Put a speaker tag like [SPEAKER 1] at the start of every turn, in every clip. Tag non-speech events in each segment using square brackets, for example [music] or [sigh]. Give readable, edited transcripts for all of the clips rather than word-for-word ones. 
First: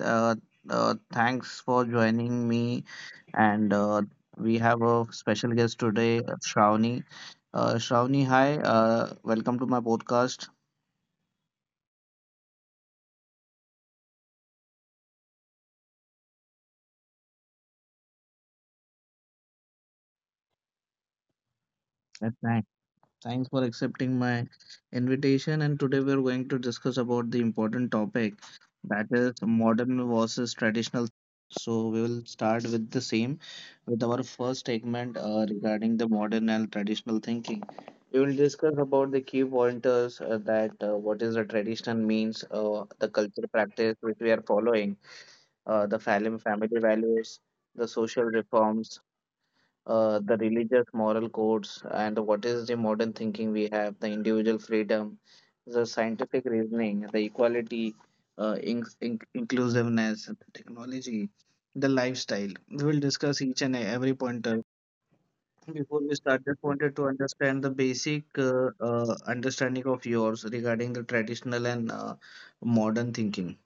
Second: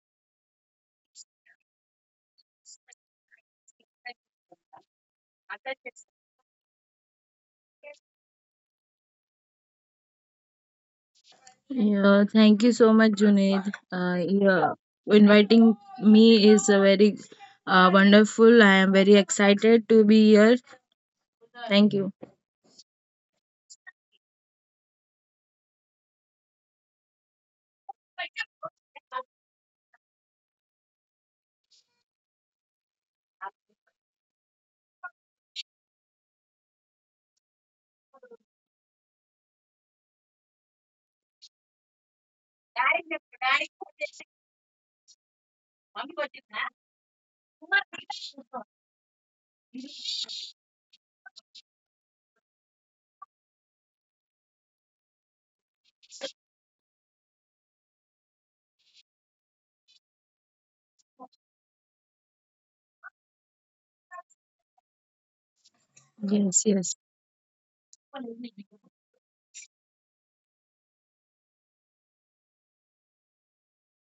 [SPEAKER 1] Thanks for joining me, and we have a special guest today, Shravani. Shravani, hi. Welcome to my podcast.
[SPEAKER 2] Yeah, thank you so much, Junaid. Yeah, inviting me is a very wonderful. I am very excited to be here. Thank you.
[SPEAKER 1] Yes, thanks for accepting my invitation. And today we're going to discuss about the important topic, that is modern versus traditional. So we will start with the same with our first segment, regarding the modern and traditional thinking. We will discuss about the key pointers, that what is the tradition means, the culture practice which we are following, family values, the social reforms, the religious moral codes, and what is the modern thinking we have: the individual freedom, the scientific reasoning, the equality, inclusiveness, the technology, the lifestyle. We will discuss each and every pointer. Before we
[SPEAKER 2] Yes,
[SPEAKER 1] start,
[SPEAKER 2] yes.
[SPEAKER 1] just wanted to understand the basic understanding of yours regarding the traditional and modern thinking.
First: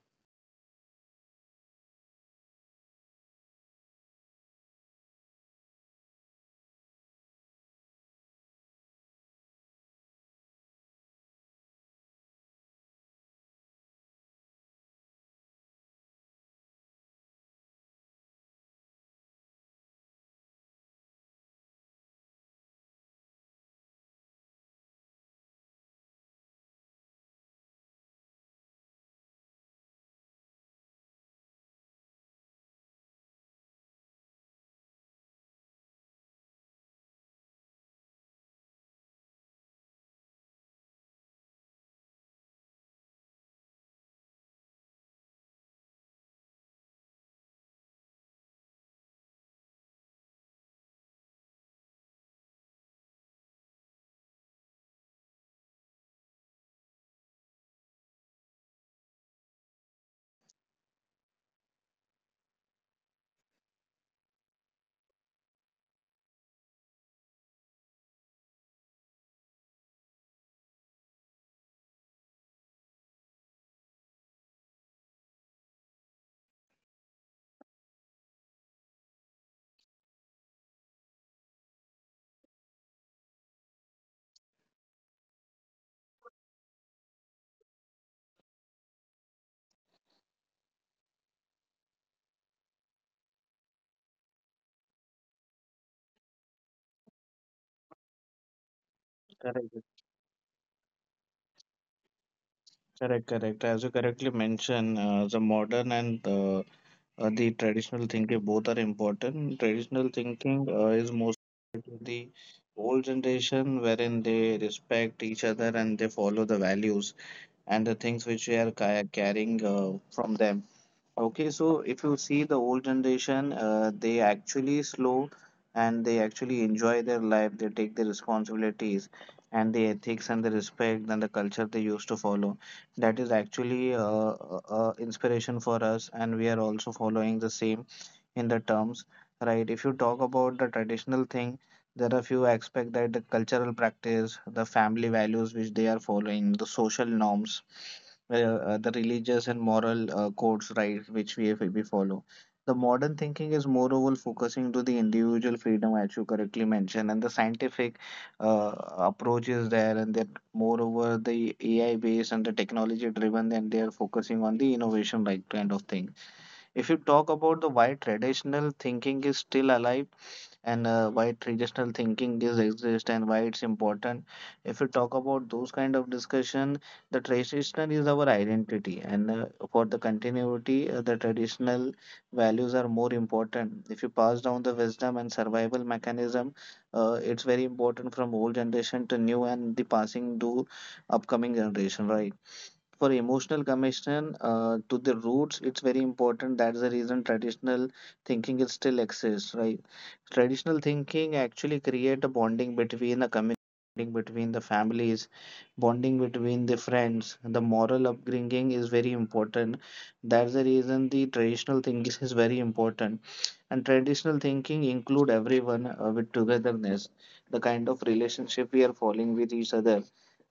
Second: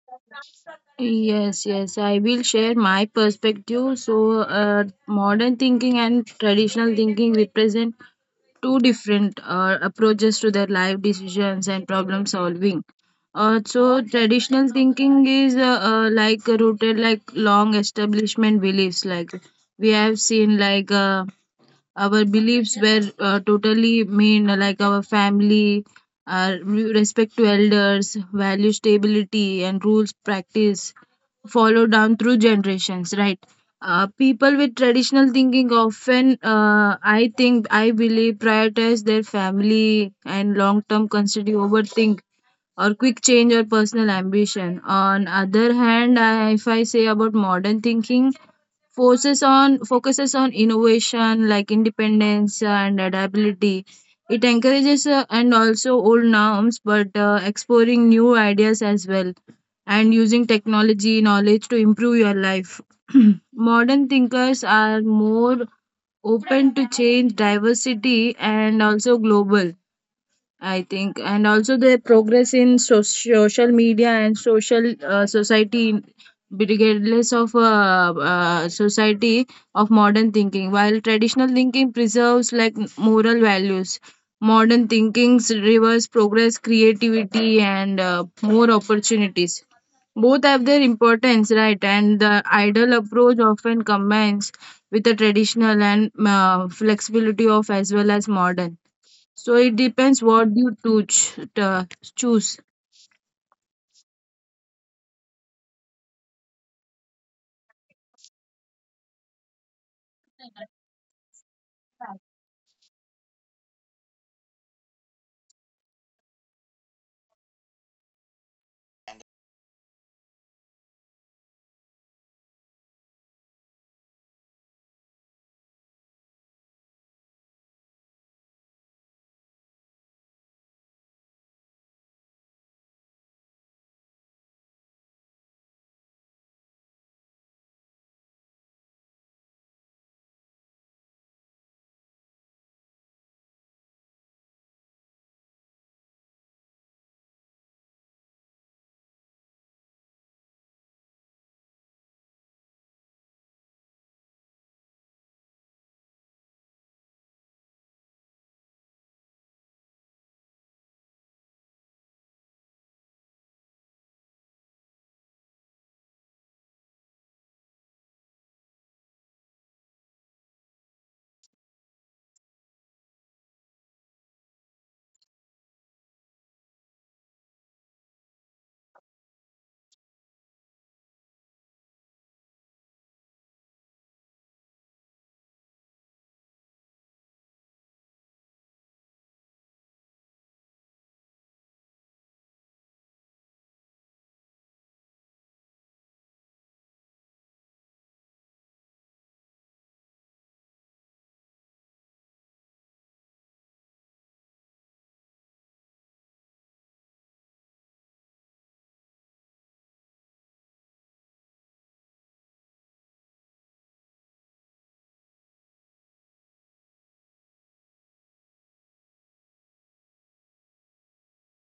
[SPEAKER 2] Yes, yes, I will share my perspective. So, modern thinking and traditional thinking represent two different approaches to their life decisions and problem solving. So traditional thinking is like rooted like long establishment beliefs like we have seen like our beliefs were totally mean, like our family, our respect to elders, value stability, and rules practice followed down through generations, right? People with traditional thinking often I believe prioritize their family and long term constantly overthink or quick change or personal ambition. On other hand, if I say about modern thinking, focuses on innovation like independence and adaptability. It encourages and also old norms, but exploring new ideas as well and using technology knowledge to improve your life. [clears throat] Modern thinkers are more open to change, diversity, and also global. I think, and also the progress in social media and social society, in- regardless of society of modern thinking. While traditional thinking preserves like moral values, modern thinkings reverse progress, creativity, and more opportunities. Both have their importance, right? And the ideal approach often combines with the traditional and flexibility of as well as modern, so it depends what
[SPEAKER 1] Correct,
[SPEAKER 2] you choose. Choose.
[SPEAKER 1] correct, correct. As you correctly mentioned, the modern and the traditional thinking both are important. Traditional thinking is most to the old generation, wherein they respect each other and they follow the values and the things which we are carrying from them. Okay, so if you see the old generation, they actually slow and they actually enjoy their life. They take the responsibilities and the ethics and the respect and the culture they used to follow. That is actually inspiration for us, and we are also following the same in the terms, right? If you talk about the traditional thing, there are few aspects: that the cultural practice, the family values which they are following, the social norms, the religious and moral codes, right, which we follow. The modern thinking is moreover focusing to the individual freedom, as you correctly mentioned, and the scientific uh, approach is there, and that moreover the AI based and the technology driven, and they are focusing on the innovation, right, kind of thing. If you talk about the why traditional thinking is still alive, and why traditional thinking is exist and why it's important, if you talk about those kind of discussion, the traditional is our identity and, for the continuity, the traditional values are more important. If you pass down the wisdom and survival mechanism, it's very important from old generation to new and the passing to upcoming generation, right? For emotional connection to the roots, it's very important. That's the reason traditional thinking is still exists, right? Traditional thinking actually create a bonding between a community, bonding between the families, bonding between the friends. The moral upbringing is very important. That's the reason the traditional thinking is very important. And traditional thinking include everyone with togetherness, the kind of relationship we are following with each other.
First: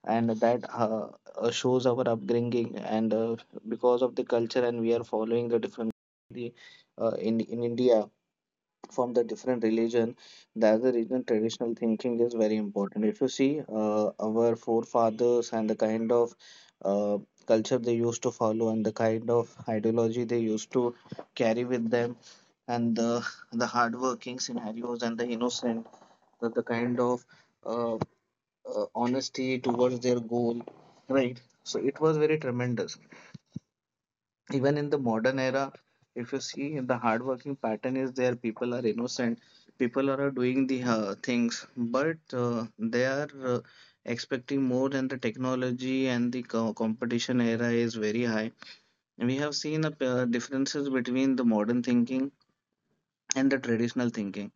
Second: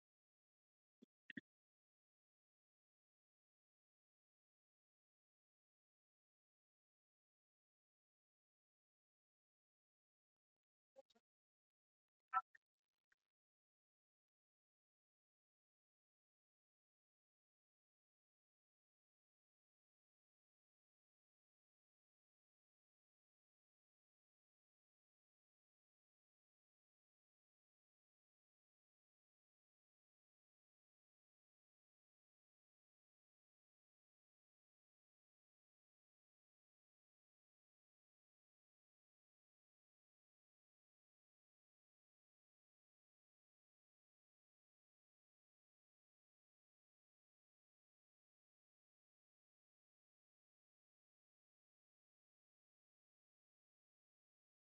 [SPEAKER 1] And that, shows our upbringing, and, because of the culture, and we are following the different, the, in India, from the different religion, that's the reason traditional thinking is very important. If you see, our forefathers and the kind of uh, culture they used to follow and the kind of ideology they used to carry with them, and the hardworking scenarios and the innocent, the kind of uh, honesty towards their goal, right, so it was very tremendous. Even in the modern era, if you see, the hardworking pattern is there, people are innocent, people are doing the things, but they are expecting more, and the technology and the competition era is very high. We have seen a, differences between the modern thinking and the traditional thinking.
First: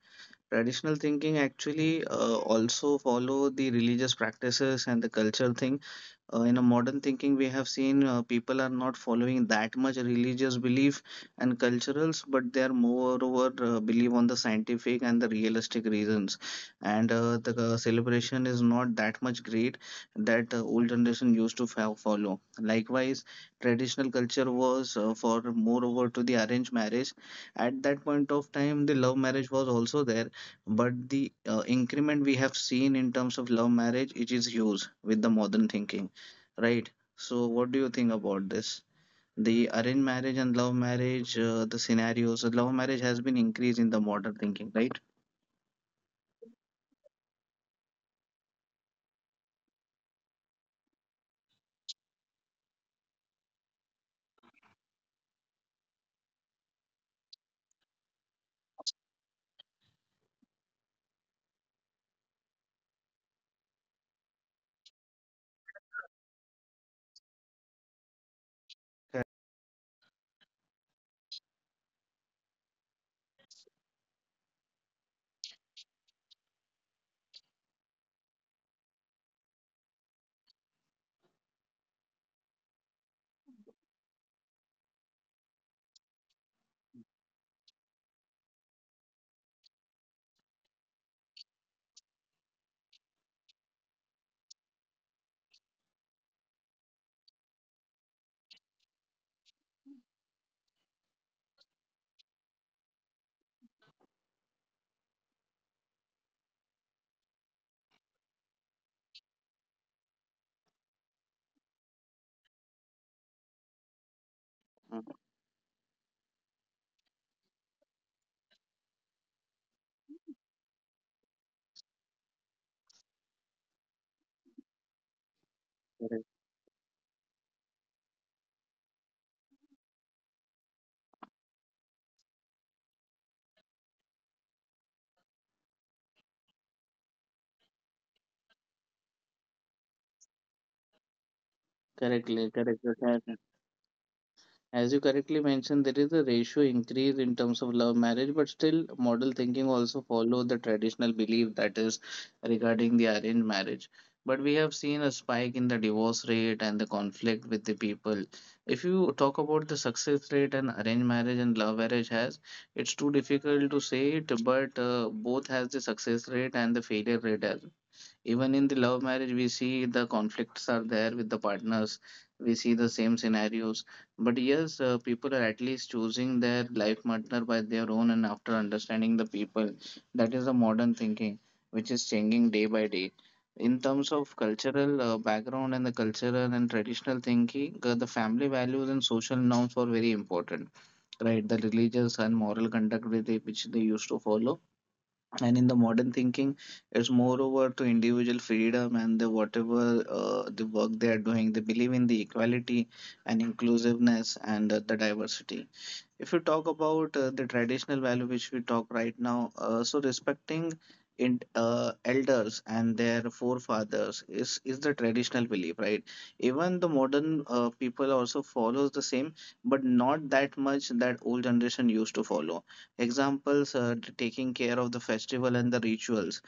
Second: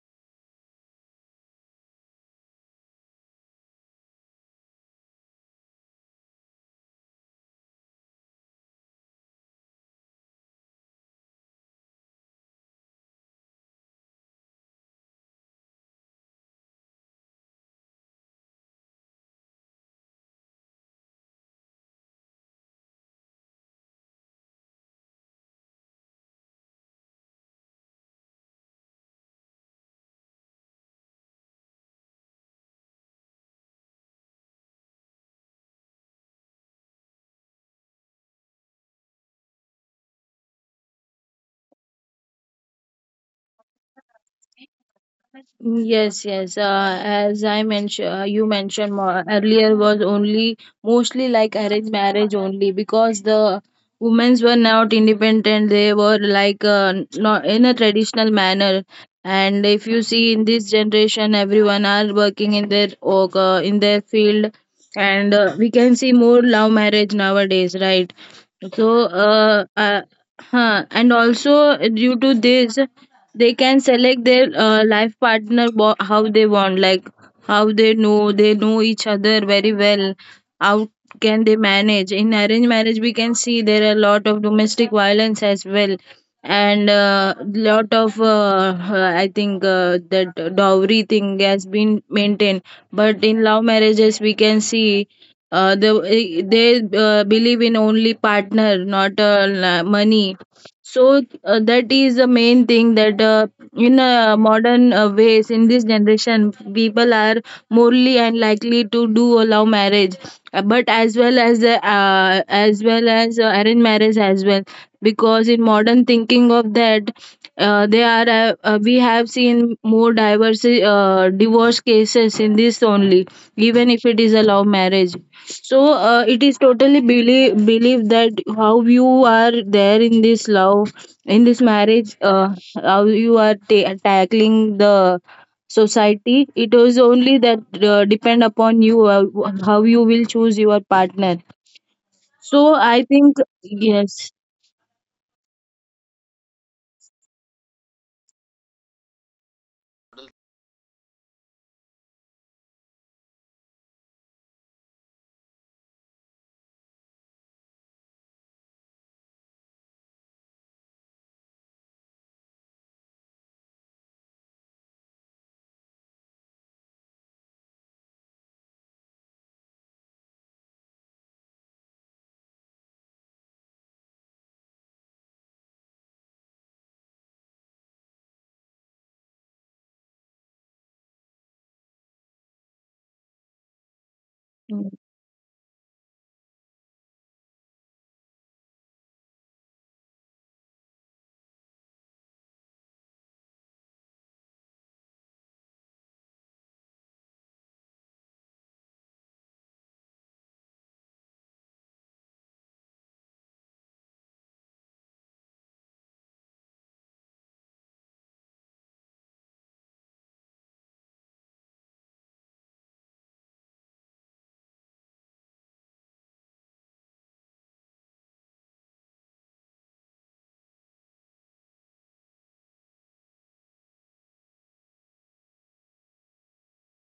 [SPEAKER 1] Traditional thinking actually also follow the religious practices and the culture thing. In a modern thinking, we have seen people are not following that much religious belief and culturals, but they are moreover believe on the scientific and the realistic reasons, and the celebration is not that much great that old generation used to follow. Likewise, traditional culture was for moreover to the arranged marriage. At that point of time, the love marriage was also there, but the increment we have seen in terms of love marriage, it is huge with the modern thinking. Right. So, what do you think about this? The arranged marriage and love marriage, the scenarios, love marriage has been increased in the modern thinking, right?
[SPEAKER 2] Yes, yes. As I mentioned, you mentioned more earlier was only mostly like arranged marriage only, because the women's were not independent. They were like not in a traditional manner. And if you see in this generation, everyone are working in their work, in their field, and we can see more love marriage nowadays, right? So,
[SPEAKER 1] Correct,
[SPEAKER 2] huh. And also, due to this, they can select their life partner, how they want, like how they know each other very well. How can they manage? In arranged marriage, we can see there are a lot of domestic violence as well, and lot of I think that dowry thing has been maintained. But in love marriages, we can see. They they believe in only partner, not money. So that is the main thing that in modern ways in this generation, people are morely unlikely to do allow marriage, but as well as arranged marriage as well, because in modern thinking of that, they are we have seen more diverse divorce cases in this only, even if it is a love marriage. So it is totally believe that how you are there in this love, in this marriage, how you are tackling the society. It was only that depend upon you, how you will choose your partner. So I
[SPEAKER 1] correctly,
[SPEAKER 2] think
[SPEAKER 1] correct.
[SPEAKER 2] yes,
[SPEAKER 1] As you correctly mentioned, there is a ratio increase in terms of love marriage, but still model thinking also follow the traditional belief, that is regarding the arranged marriage. But we have seen a spike in the divorce rate and the conflict with the people. If you talk about the success rate and arranged marriage and love marriage has, it's too difficult to say it, but both has the success rate and the failure rate as well. Even in the love marriage, we see the conflicts are there with the partners. We see the same scenarios. But yes, people are at least choosing their life partner by their own and after understanding the people. That is the modern thinking, which is changing day by day. In terms of cultural background and the cultural and traditional thinking, the family values and social norms were very important, right? The religious and moral conduct with it, which they used to follow, and in the modern thinking it's moreover to individual freedom and the whatever the work they are doing, they believe in the equality and inclusiveness and the diversity. If you talk about the traditional value which we talk right now, so respecting in elders and their forefathers is the traditional belief, right? Even the modern people also follows the same, but not that much that old generation used to follow. Examples, taking care of the festival and the rituals.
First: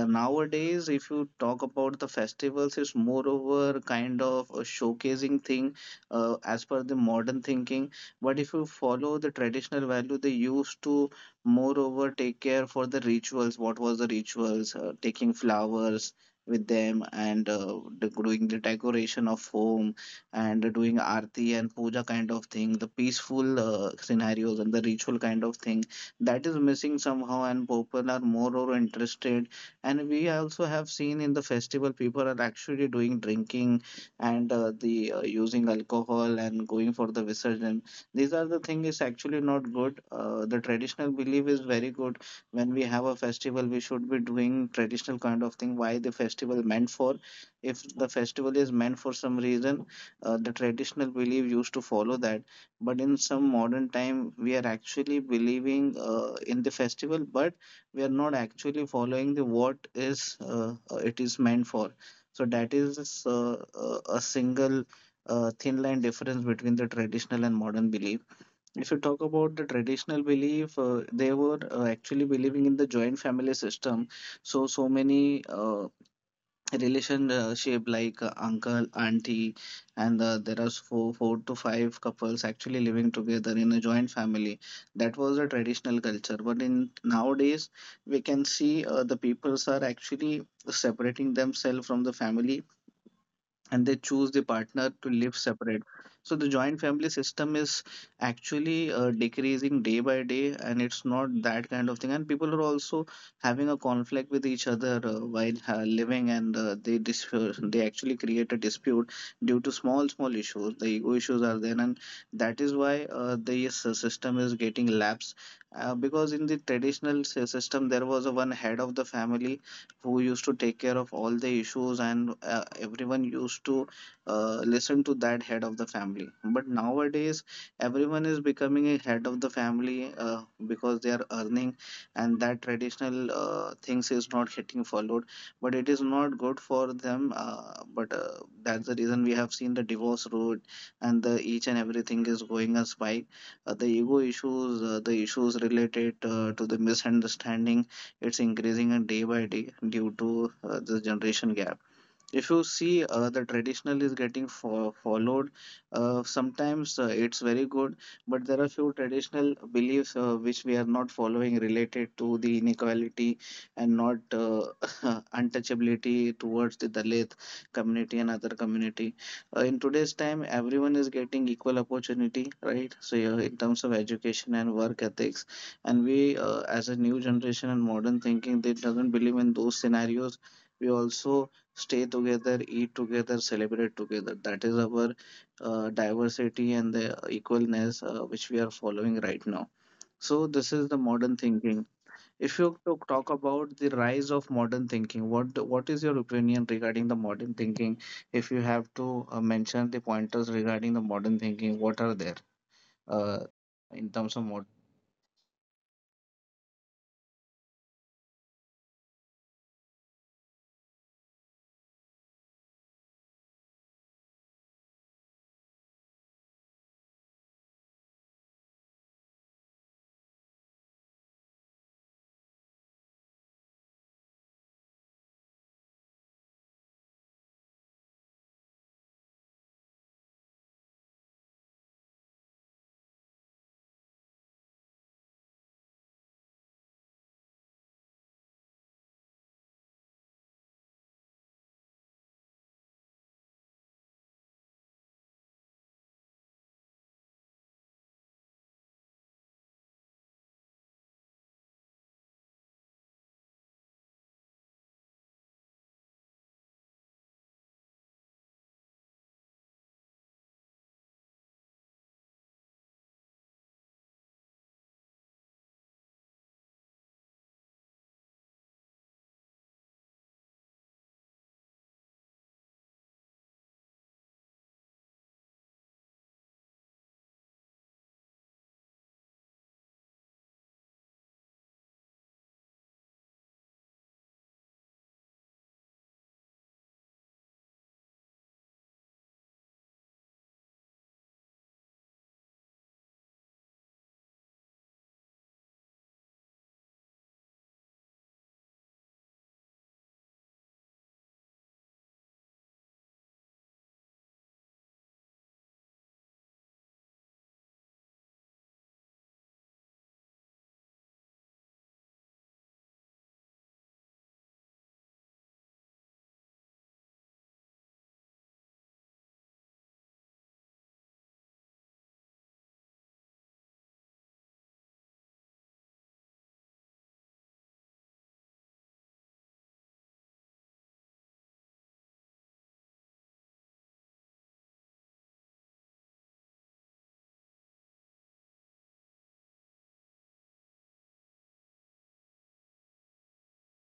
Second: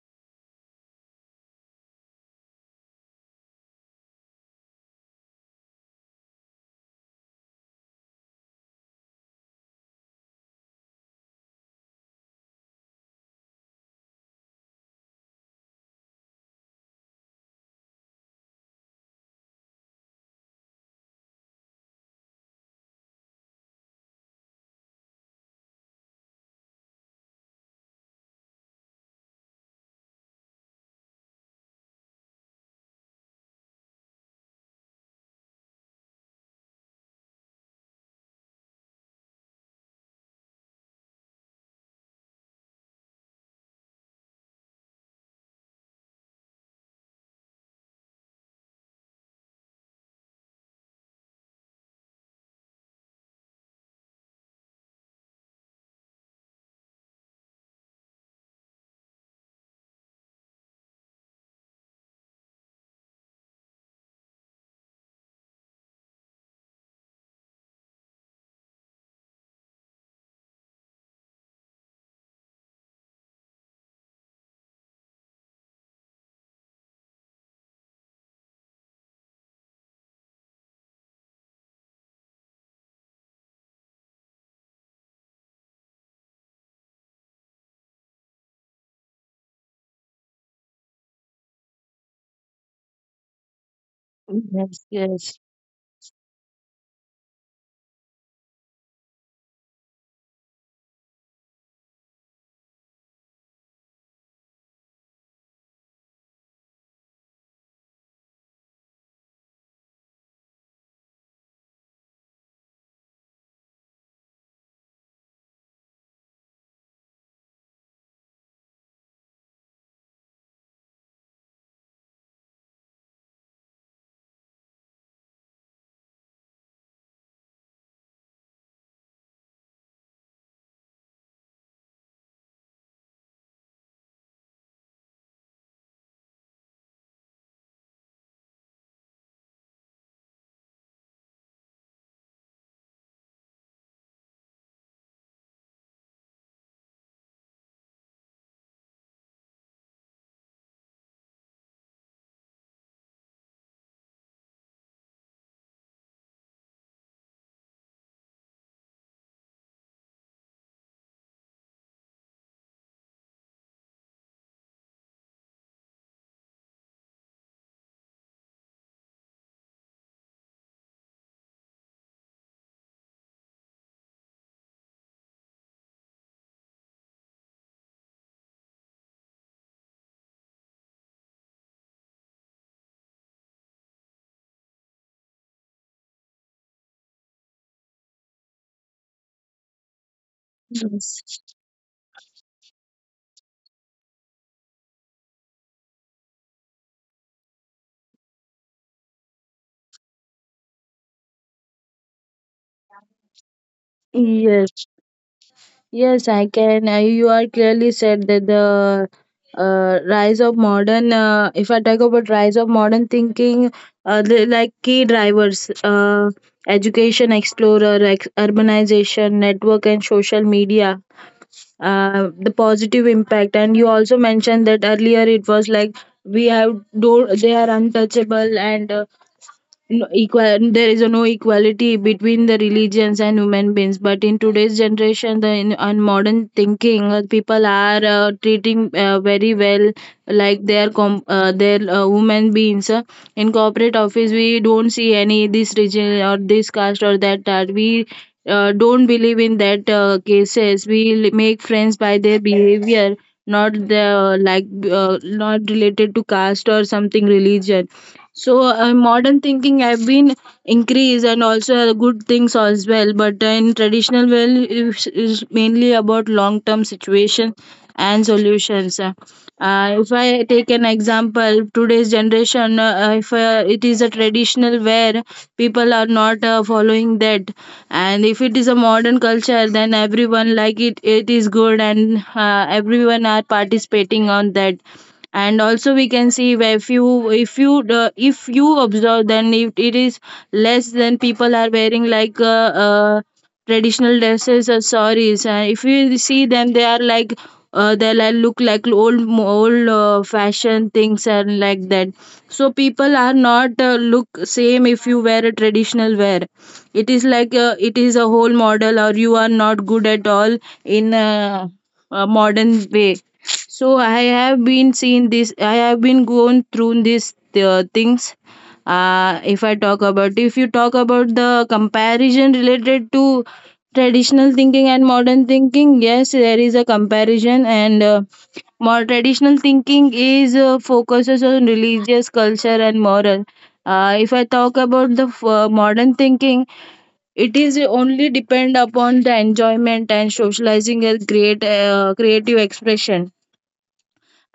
[SPEAKER 1] Nowadays, if you talk about the festivals, it's moreover kind of a showcasing thing, as per the modern thinking. But if you follow the traditional value, they used to moreover take care for the rituals. What was the rituals? Taking flowers with them and doing the decoration of home, and doing arti and puja kind of thing, the peaceful scenarios and the ritual kind of thing, that is missing somehow, and people are more or interested. And we also have seen in the festival, people are actually doing drinking and the using alcohol and going for the visarjan. These are the thing is actually not good. The traditional belief is very good. When we have a festival, we should be doing traditional kind of thing. Why the festival meant for? If the festival is meant for some reason, the traditional belief used to follow that. But in some modern time, we are actually believing in the festival, but we are not actually following the what is it is meant for. So that is a single thin line difference between the traditional and modern belief. If you talk about the traditional belief, they were actually believing in the joint family system. So, so many relationship like uncle, auntie, and there are four, four to five couples actually living together in a joint family. That was a traditional culture. But in nowadays, we can see the peoples are actually separating themselves from the family and they choose the
[SPEAKER 2] yes,
[SPEAKER 1] partner to
[SPEAKER 2] yes,
[SPEAKER 1] live separate. So the joint family system is actually decreasing day by day, and it's not that kind of thing. And people are also having a conflict with each other while living, and they actually create a dispute due to small small issues. The ego issues are there, and that is why the system is getting lapsed. Because in the traditional system, there was a one head of the family who used to take care of all the issues, and everyone used to listen to that head of the family. But nowadays everyone is becoming a head of the family, because they are earning, and that traditional things is not getting followed. But it is not good for them, but that's the reason we have seen the divorce road and the each and everything is going a spike. The ego issues, the issues related to the misunderstanding, it's increasing day by day due to the generation gap. If you see, the traditional is getting followed sometimes, it's very good, but there are few traditional beliefs which we are not following, related to the inequality and not [laughs] untouchability towards the Dalit community and other community. In today's time everyone is getting equal opportunity, right? So yeah, in terms of education and work ethics, and we, as a new generation and modern thinking, they doesn't believe in those scenarios. We also stay together, eat together, celebrate together. That is our diversity and the equalness which we are following right now. So this is the
[SPEAKER 2] yes,
[SPEAKER 1] modern thinking. If you to talk about the rise of modern thinking, what is your opinion regarding the modern thinking? If you have to mention the pointers regarding the modern thinking, what are there uh, in terms of modern?
[SPEAKER 2] yes. Yes, I can. You are clearly said that the rise of modern. If I talk about rise of modern thinking, the, like key drivers, education explorer, urbanization, network, and social media, the positive impact. And you also mentioned that earlier. It was like we have do they are untouchable and no, equal, there is no equality between the religions and human beings, but in today's generation the in, and modern thinking people are treating very well like their their human beings. In corporate office we don't see any this region or this caste or that, that we don't believe in that cases. We make friends by their behavior, not the like not related to caste or something religion. So modern thinking have been increased and also good things as well. But in traditional well is mainly about long term situation and solutions. If I take an example, today's generation, if it is a traditional where people are not following that, and if it is a modern culture, then everyone like it. It is good, and everyone are participating on that. And also we can see where if you observe, then if it is less, then people are wearing like traditional dresses or saris, and if you see them, they are like they like look like old fashion things and like that. So people are not look same. If you wear a traditional wear, it is like it is a whole model or you are not good at all in a modern way. So I have been seen this, I have been going through these things. If you talk about the comparison related to traditional thinking and modern thinking, yes, there is a comparison, and more traditional thinking is focuses on religious culture and moral. If I talk about the modern thinking, it is only depend upon the enjoyment and socializing as great creative expression.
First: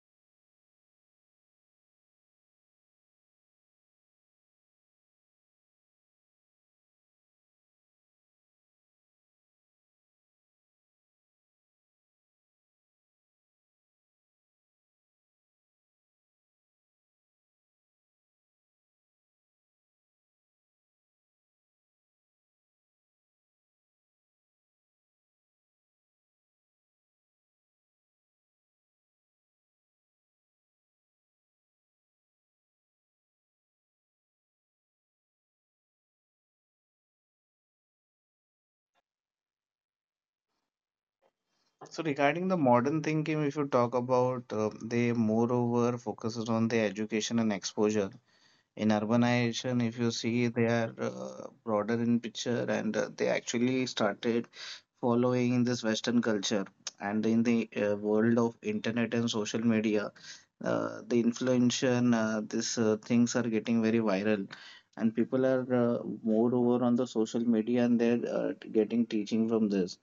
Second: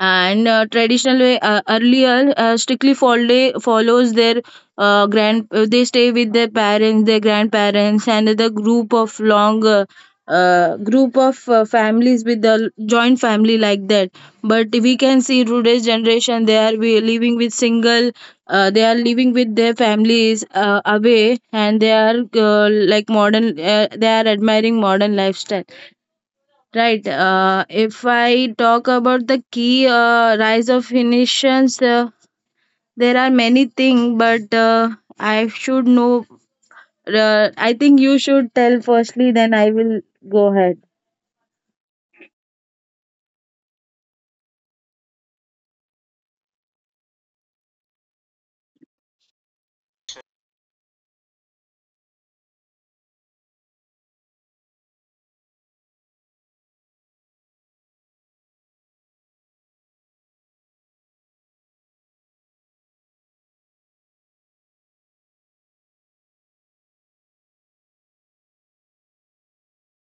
[SPEAKER 2] And traditionally earlier strictly follows their grand they stay with their parents, their grandparents, and the group of long group of families with the joint family, like that. But we can see today's generation, they are living with single, they are living with their families away, and they are like modern, they are admiring modern lifestyle. Right. If I talk about the key rise of Phoenicians, there are many things, but I should know. I think you should tell firstly, then I will go ahead.
[SPEAKER 1] So regarding the modern thinking, if you talk about, they moreover focuses on the education and exposure. In urbanization, if you see, they are broader in picture, and they actually started following this Western culture. And in the world of internet and social media, the influence and these things are getting very viral. And people are more over on the social media, and they're getting teaching from this.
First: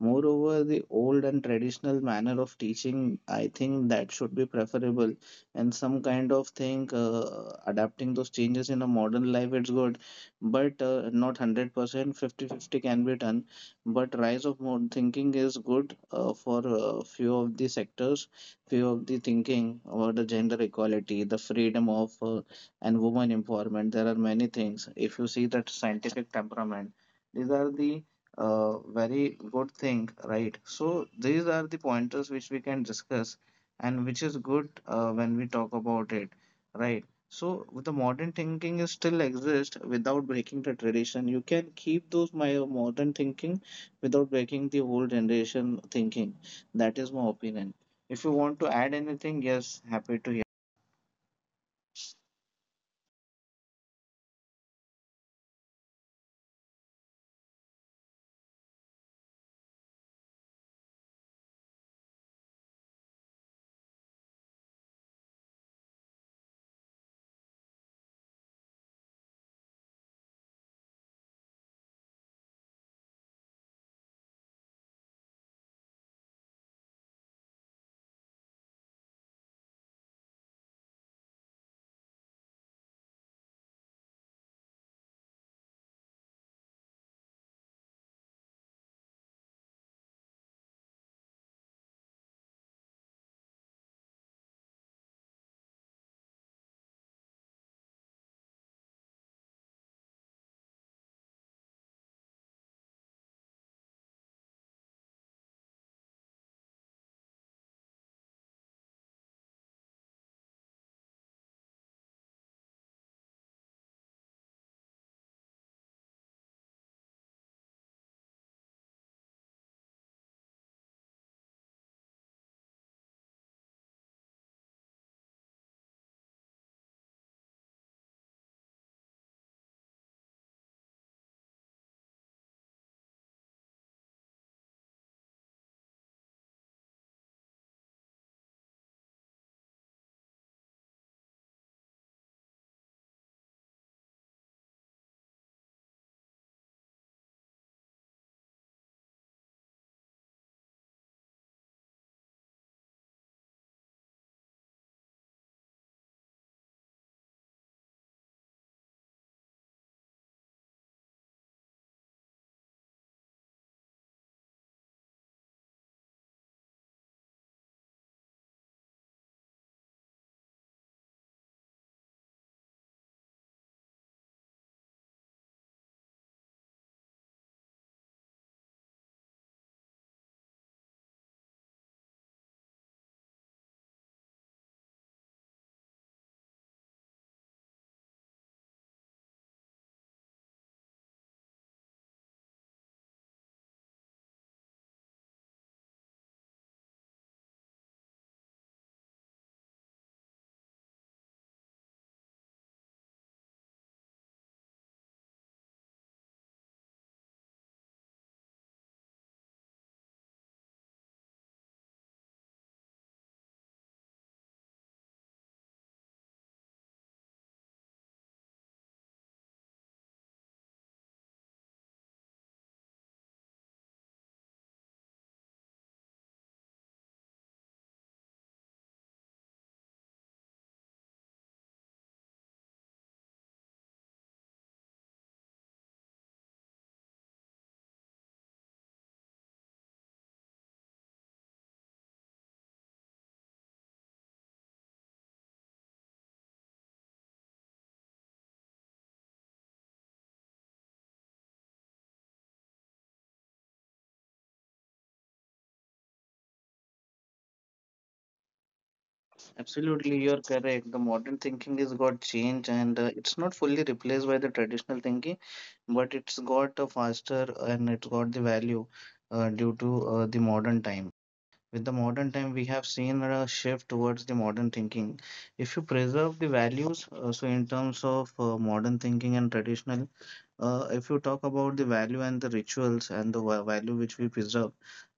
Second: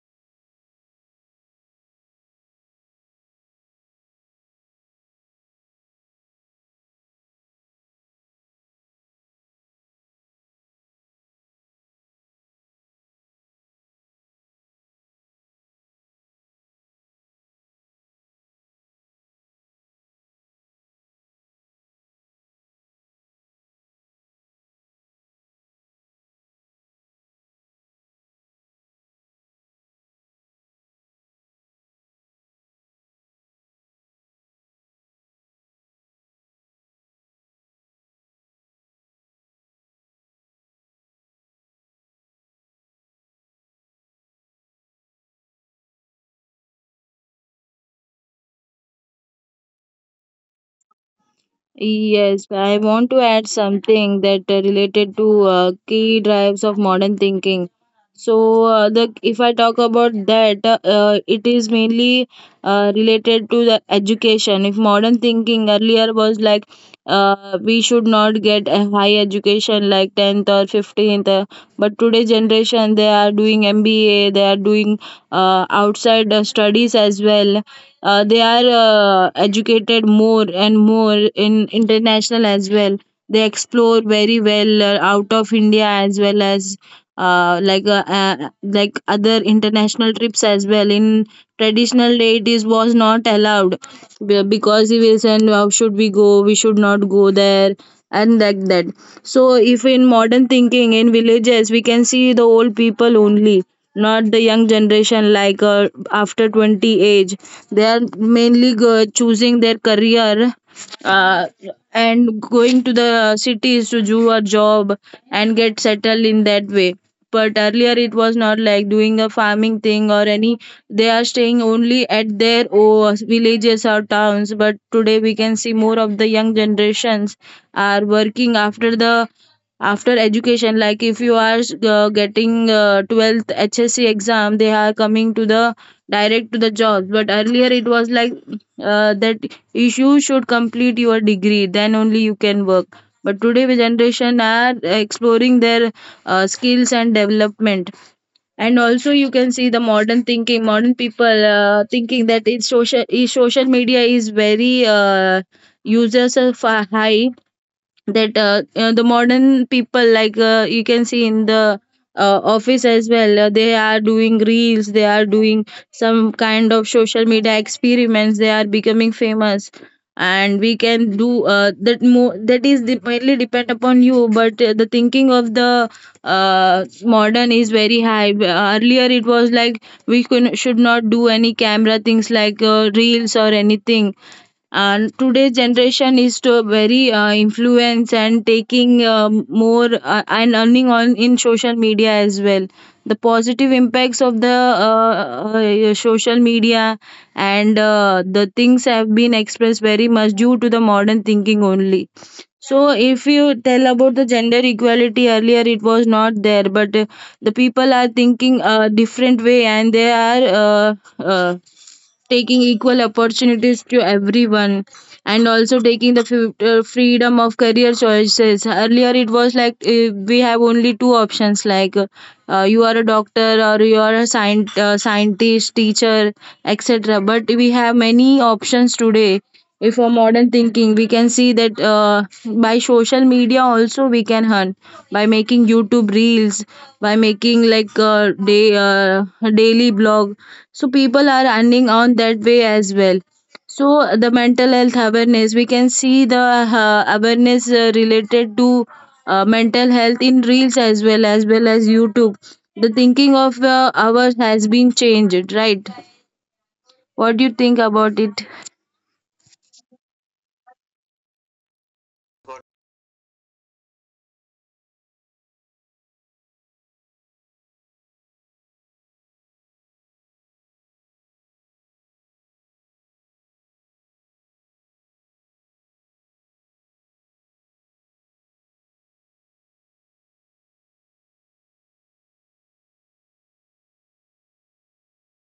[SPEAKER 1] Moreover, the old and traditional manner of teaching, I think that should be preferable. And some kind of thing, adapting those changes in a modern life, it's good, but not 100%, percent Fifty-fifty can be done. But rise of modern thinking is good for few of the sectors, few of the thinking about the gender equality, the freedom of, and woman empowerment. There are many things. If you see that scientific temperament, these are the very good thing, right? So these are the pointers which we can discuss and which is good, when we talk about it, right? So the modern thinking is still exist without breaking the tradition. You can keep those my modern thinking without breaking the old generation thinking. That is my opinion. If you want to add anything, yes, happy to hear.
[SPEAKER 2] Yes, I want to add something that related to key drives of modern thinking. So, the if I talk about that, it is mainly related to the education. If modern thinking earlier was like we should not get a high education like 10th or 15th, but today generation they are doing MBA, they are doing outside studies as well. They are educated more and more in international as well. They explore very well out of india as well as like other international trips as well. In traditional day it is was not allowed, because he will send, how should we go, we should not go there, and like that. So, if in modern thinking in villages, we can see the old people only, not the young generation like after 20 age. They are mainly choosing their career uh, and going to the cities to do a job and get settled in that way. But earlier it was not like doing a farming thing or any. They are staying only at their oh, villages or towns. But today we can see more of the young generations are working after education, like if you are getting 12th hsc exam, they are coming to the direct to the job. But earlier it was like that you should complete your degree, then only you can work. But today the generation are exploring their skills and development. And also you can see the modern thinking, modern people thinking that it's social media is very users are high. That the modern people like you can see in the office as well, they are doing reels, they are doing some kind of social media experiments, they are becoming famous. And we can do that mo- that is de- mainly depend upon you. But the thinking of the modern is very high. Earlier it was like should not do any camera things like reels or anything, and today's generation is to very influence and taking more and earning on in social media as well. The positive impacts of the social media and the things have been expressed very much due to the modern thinking only. So if you tell about the gender equality, earlier it was not there, but the people are thinking a different way, and they are taking equal opportunities to everyone. And also taking the freedom of career choices, earlier it was like we have only two options, like you are a doctor or you are a scientist, teacher, etc. But we have many options today. If for modern thinking, we can see that by social media also we can earn by making youtube reels, by making like day daily blog. So people are earning on that way as well. So the mental health awareness, we can see the awareness related to mental health in reels as well as youtube. The thinking of ours has been changed, right? What do you think about it?
[SPEAKER 1] Absolutely, you're correct. The modern thinking is got changed, and it's not fully replaced by the traditional thinking, but it's got faster and it's got the value due to the modern time. With the modern time, we have seen a shift towards the modern thinking. If you preserve the values, so in terms of modern thinking and traditional, if you talk about the value and the rituals and the value which we preserve,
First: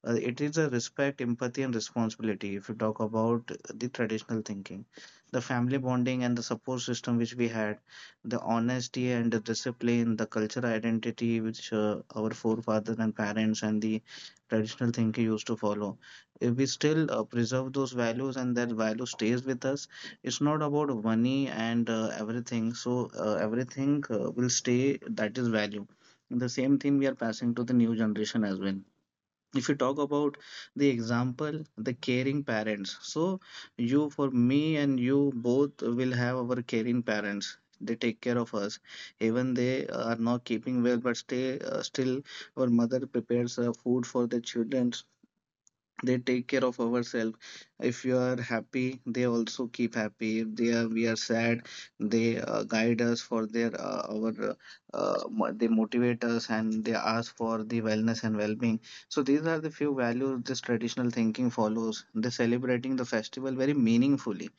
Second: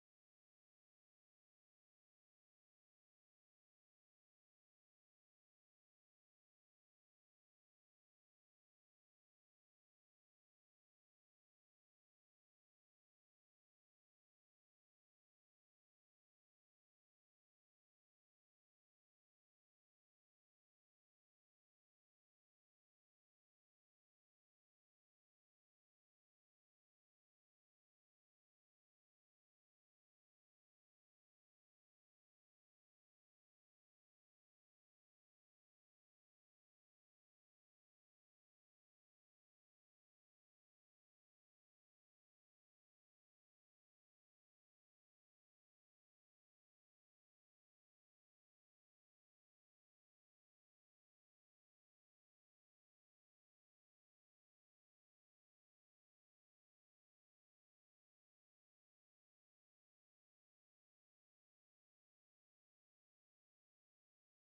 [SPEAKER 1] it is a respect, empathy, and responsibility. If you talk about the traditional thinking, the family bonding and the support system which we had, the honesty and the discipline, the cultural identity which our forefathers and parents and the traditional thinking used to follow. If we still preserve those values and that value stays with us, it's not about money and everything, so everything will stay. That is value, the same thing we are passing to the new generation as well. If you talk about the example, the caring parents, so you for me, and you both will have our caring parents. They take care of us, even they are not keeping well, but stay, still our mother prepares food for the children. They take care of ourselves. If you are happy, they also keep happy. If they are we are sad, they guide us for their, our, they motivate us, and they ask for the wellness and well-being. So these are the few values this traditional thinking follows. They celebrating the festival very meaningfully.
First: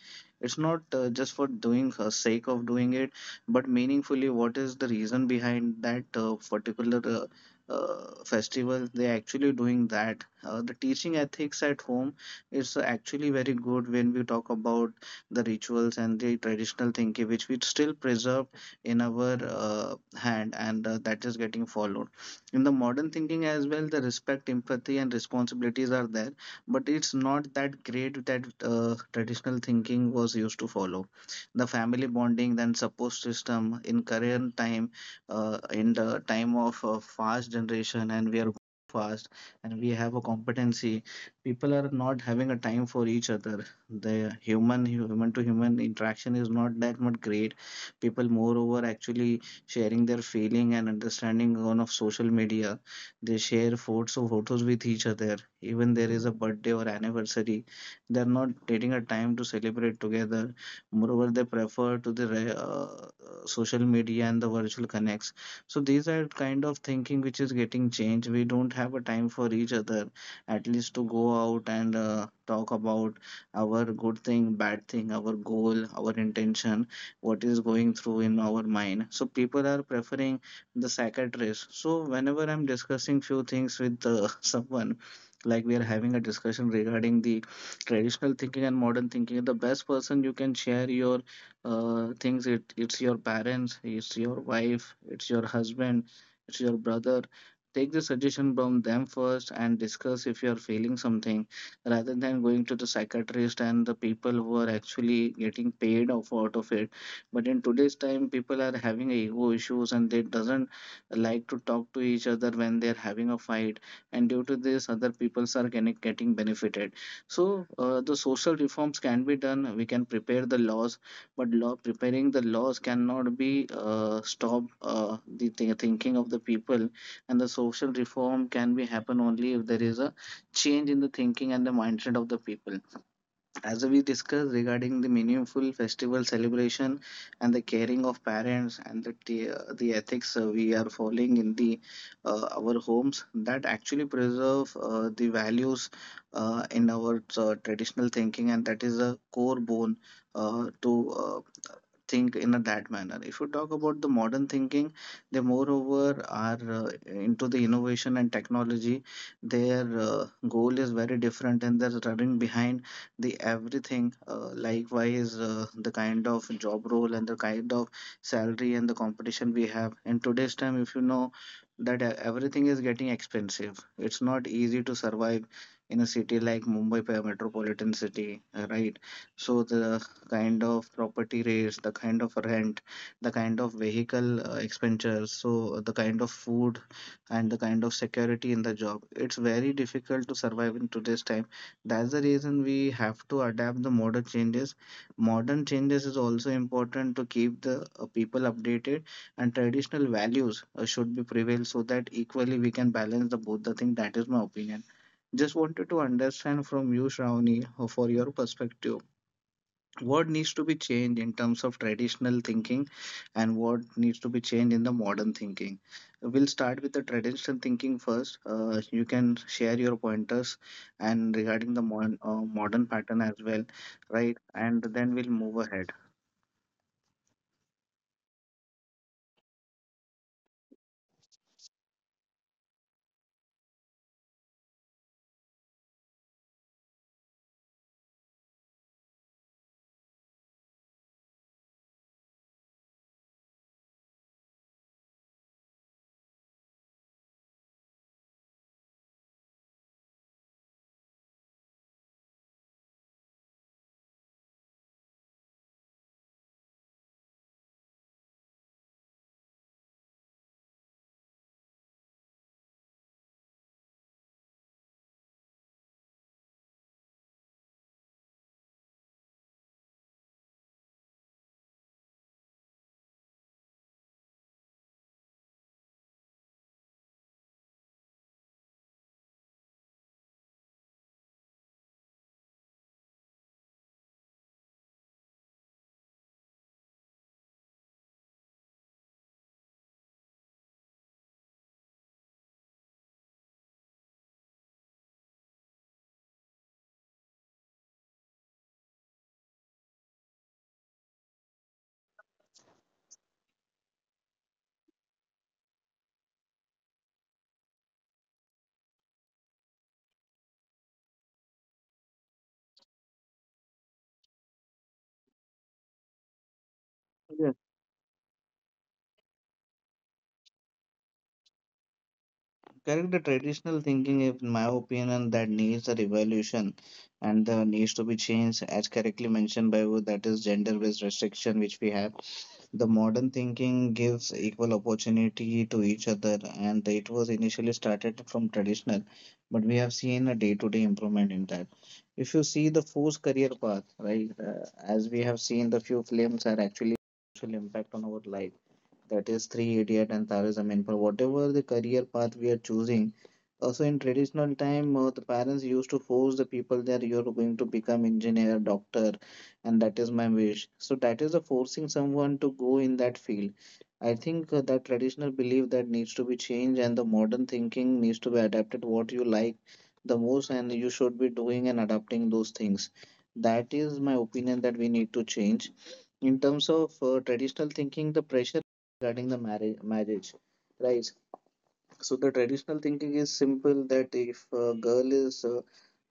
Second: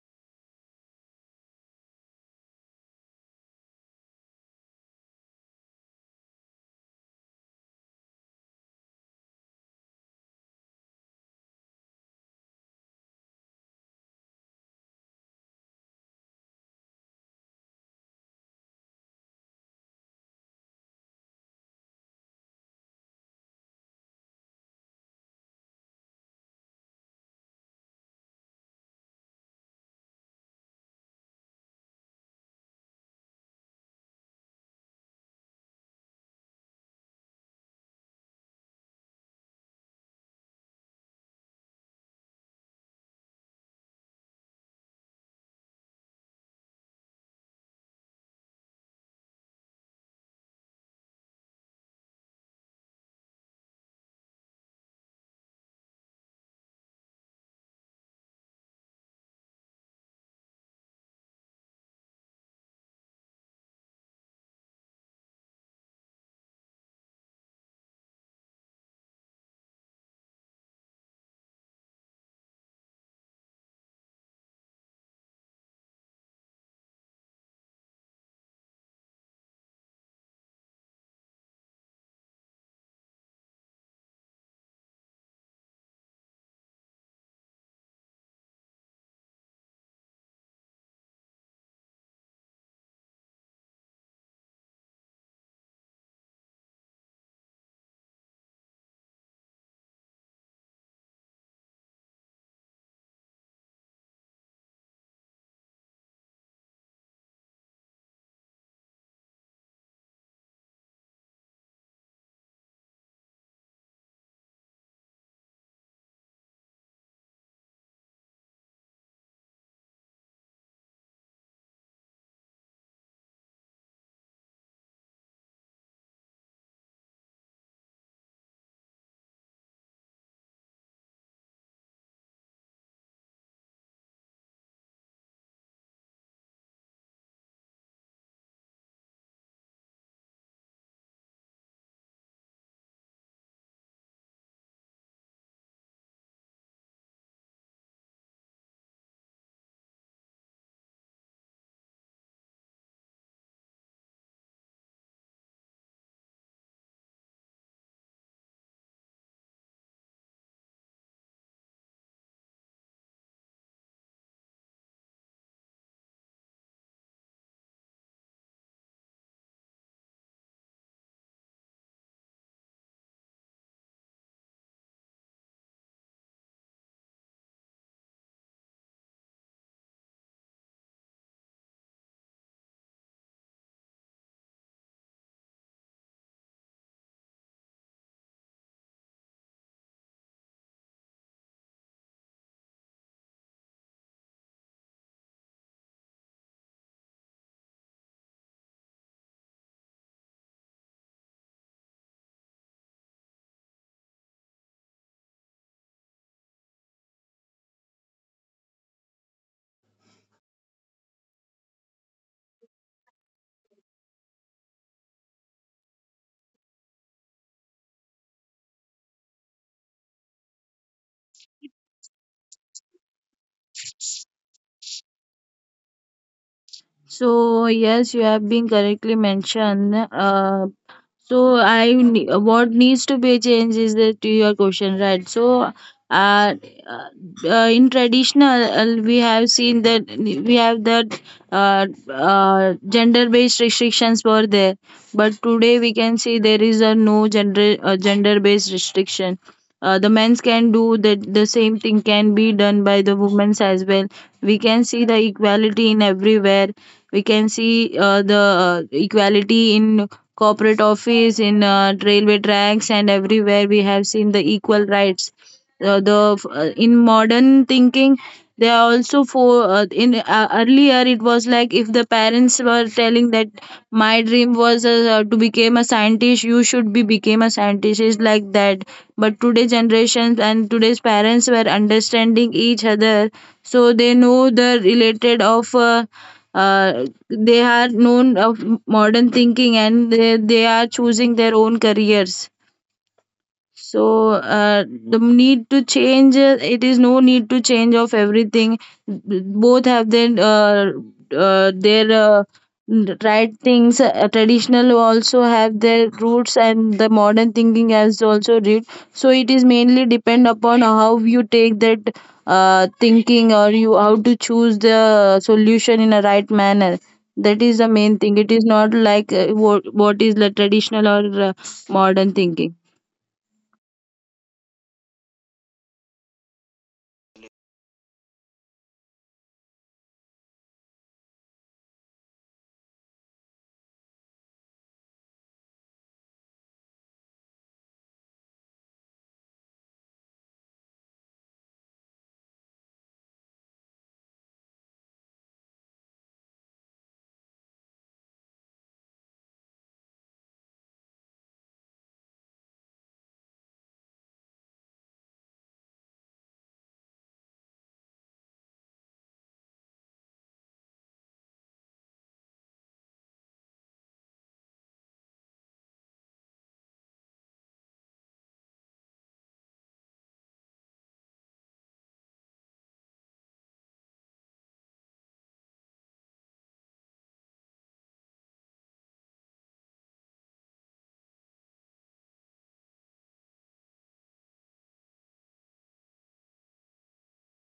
[SPEAKER 1] It's not just for doing sake of doing it, but meaningfully, what is the reason behind that particular festival they actually doing that. The teaching ethics at home is actually very good when we talk about the rituals and the traditional thinking, which we still preserve in our hand, and that is getting followed. In the modern thinking as well, the respect, empathy, and responsibilities are there, but it's not that great that traditional thinking was used to follow. The family bonding, then support system in current time, in the time of fast generation, and we are fast, and we have a competency. People are not having a time for each other. The human to human interaction is not that much great. People moreover actually sharing their feeling and understanding on of social media. They share photos of photos with each other, even there is a birthday or anniversary, they're not taking a time to celebrate together. Moreover, they prefer to the social media and the virtual connects. So these are kind of thinking which is getting changed. We don't have a time for each other, at least to go out and talk about our good thing, bad thing, our goal, our intention, what is going through in our mind. So people are preferring the psychiatrist. So whenever I'm discussing few things with [laughs] someone, like we are having a discussion regarding the traditional thinking and modern thinking, the best person you can share your things, it's your parents, it's your wife, it's your husband, it's your brother. Take the suggestion from them first, and discuss if you're feeling something, rather than going to the psychiatrist and the people who are actually getting paid off out of it. But in today's time, people are having ego issues and they doesn't like to talk to each other when they're having a fight, and due to this other peoples are getting benefited. So the social reforms can be done. We can prepare the laws, but law preparing the laws cannot be stop, the thinking of the people, and the social reform can be happen only if there is a change in the thinking and the mindset of the people, as we discussed regarding the meaningful festival celebration and the caring of parents and the the ethics we are following in the our homes, that actually preserve the values in our traditional thinking, and that is a core bone to uh, think in a that manner. If you talk about the modern thinking, they moreover are into the innovation and technology. Their goal is very different, and they're running behind the everything, likewise the kind of job role and the kind of salary and the competition we have in today's time. If you know that everything is getting expensive, it's not easy to survive in a city like Mumbai, metropolitan city, right? So the kind of property rates, the kind of rent, the kind of vehicle expenditures, so the kind of food and the kind of security in the job, it's very difficult to survive in today's time. That's the reason we have to adapt the modern changes. Modern changes is also important to keep the people updated, and traditional values should be prevail, so that equally we can balance the both the thing. That is my opinion. Just wanted to understand from you, Shravani, for your perspective, what needs to be changed in terms of traditional thinking, and what needs to be changed in the modern thinking. We'll start with the traditional thinking first, you can share your pointers, and regarding the modern, modern pattern as well, right? And then we'll move ahead.
[SPEAKER 2] So yes, you have been correctly mentioned. What needs to be changed is that to your question, right? Uh, in traditional, we have seen that we have that gender-based restrictions were there, but today we can see there is a no gender-based restriction. The men's can do that, the same thing can be done by the women's as well. We can see the equality in everywhere. We can see the equality in corporate office, in railway tracks, and everywhere we have seen the equal rights. The In modern thinking, they are also for in earlier it was like if the parents were telling that my dream was to become a scientist, you should be become a scientist, is like that. But today generations and today's parents were understanding each other, so they know the related of they are known of modern thinking, and they are choosing their own careers. So the need to change, it is no need to change of everything. Both have their uh, their uh, right things. Traditional also have their roots, and the modern thinking has also root. So it is mainly depend upon how you take that thinking, or you how to choose the solution in a right manner. That is the main
[SPEAKER 1] Yes,
[SPEAKER 2] thing. It is not like what is the traditional or modern thinking.
[SPEAKER 1] correct. The traditional thinking, in my opinion, that needs a revolution and needs to be changed, as correctly mentioned by you, that is gender-based restriction which we have. The modern thinking gives equal opportunity to each other, and it was initially started from traditional, but we have seen a day-to-day improvement in that. If you see the forced career path, right, as we have seen, the few films are actually social impact on our life, that is 388 and Taoism. And for whatever the career path we are choosing, also in traditional time, the parents used to force the people that you're going to become engineer, doctor, and that is my wish. So that is a forcing someone to go in that field. I think that traditional belief that needs to be changed, and the modern thinking needs to be adapted what you like the most and you should be doing and adapting those things. That is my opinion that we need to change. In terms of traditional thinking, the pressure regarding the marriage, right? So the traditional thinking is simple that if a girl is uh,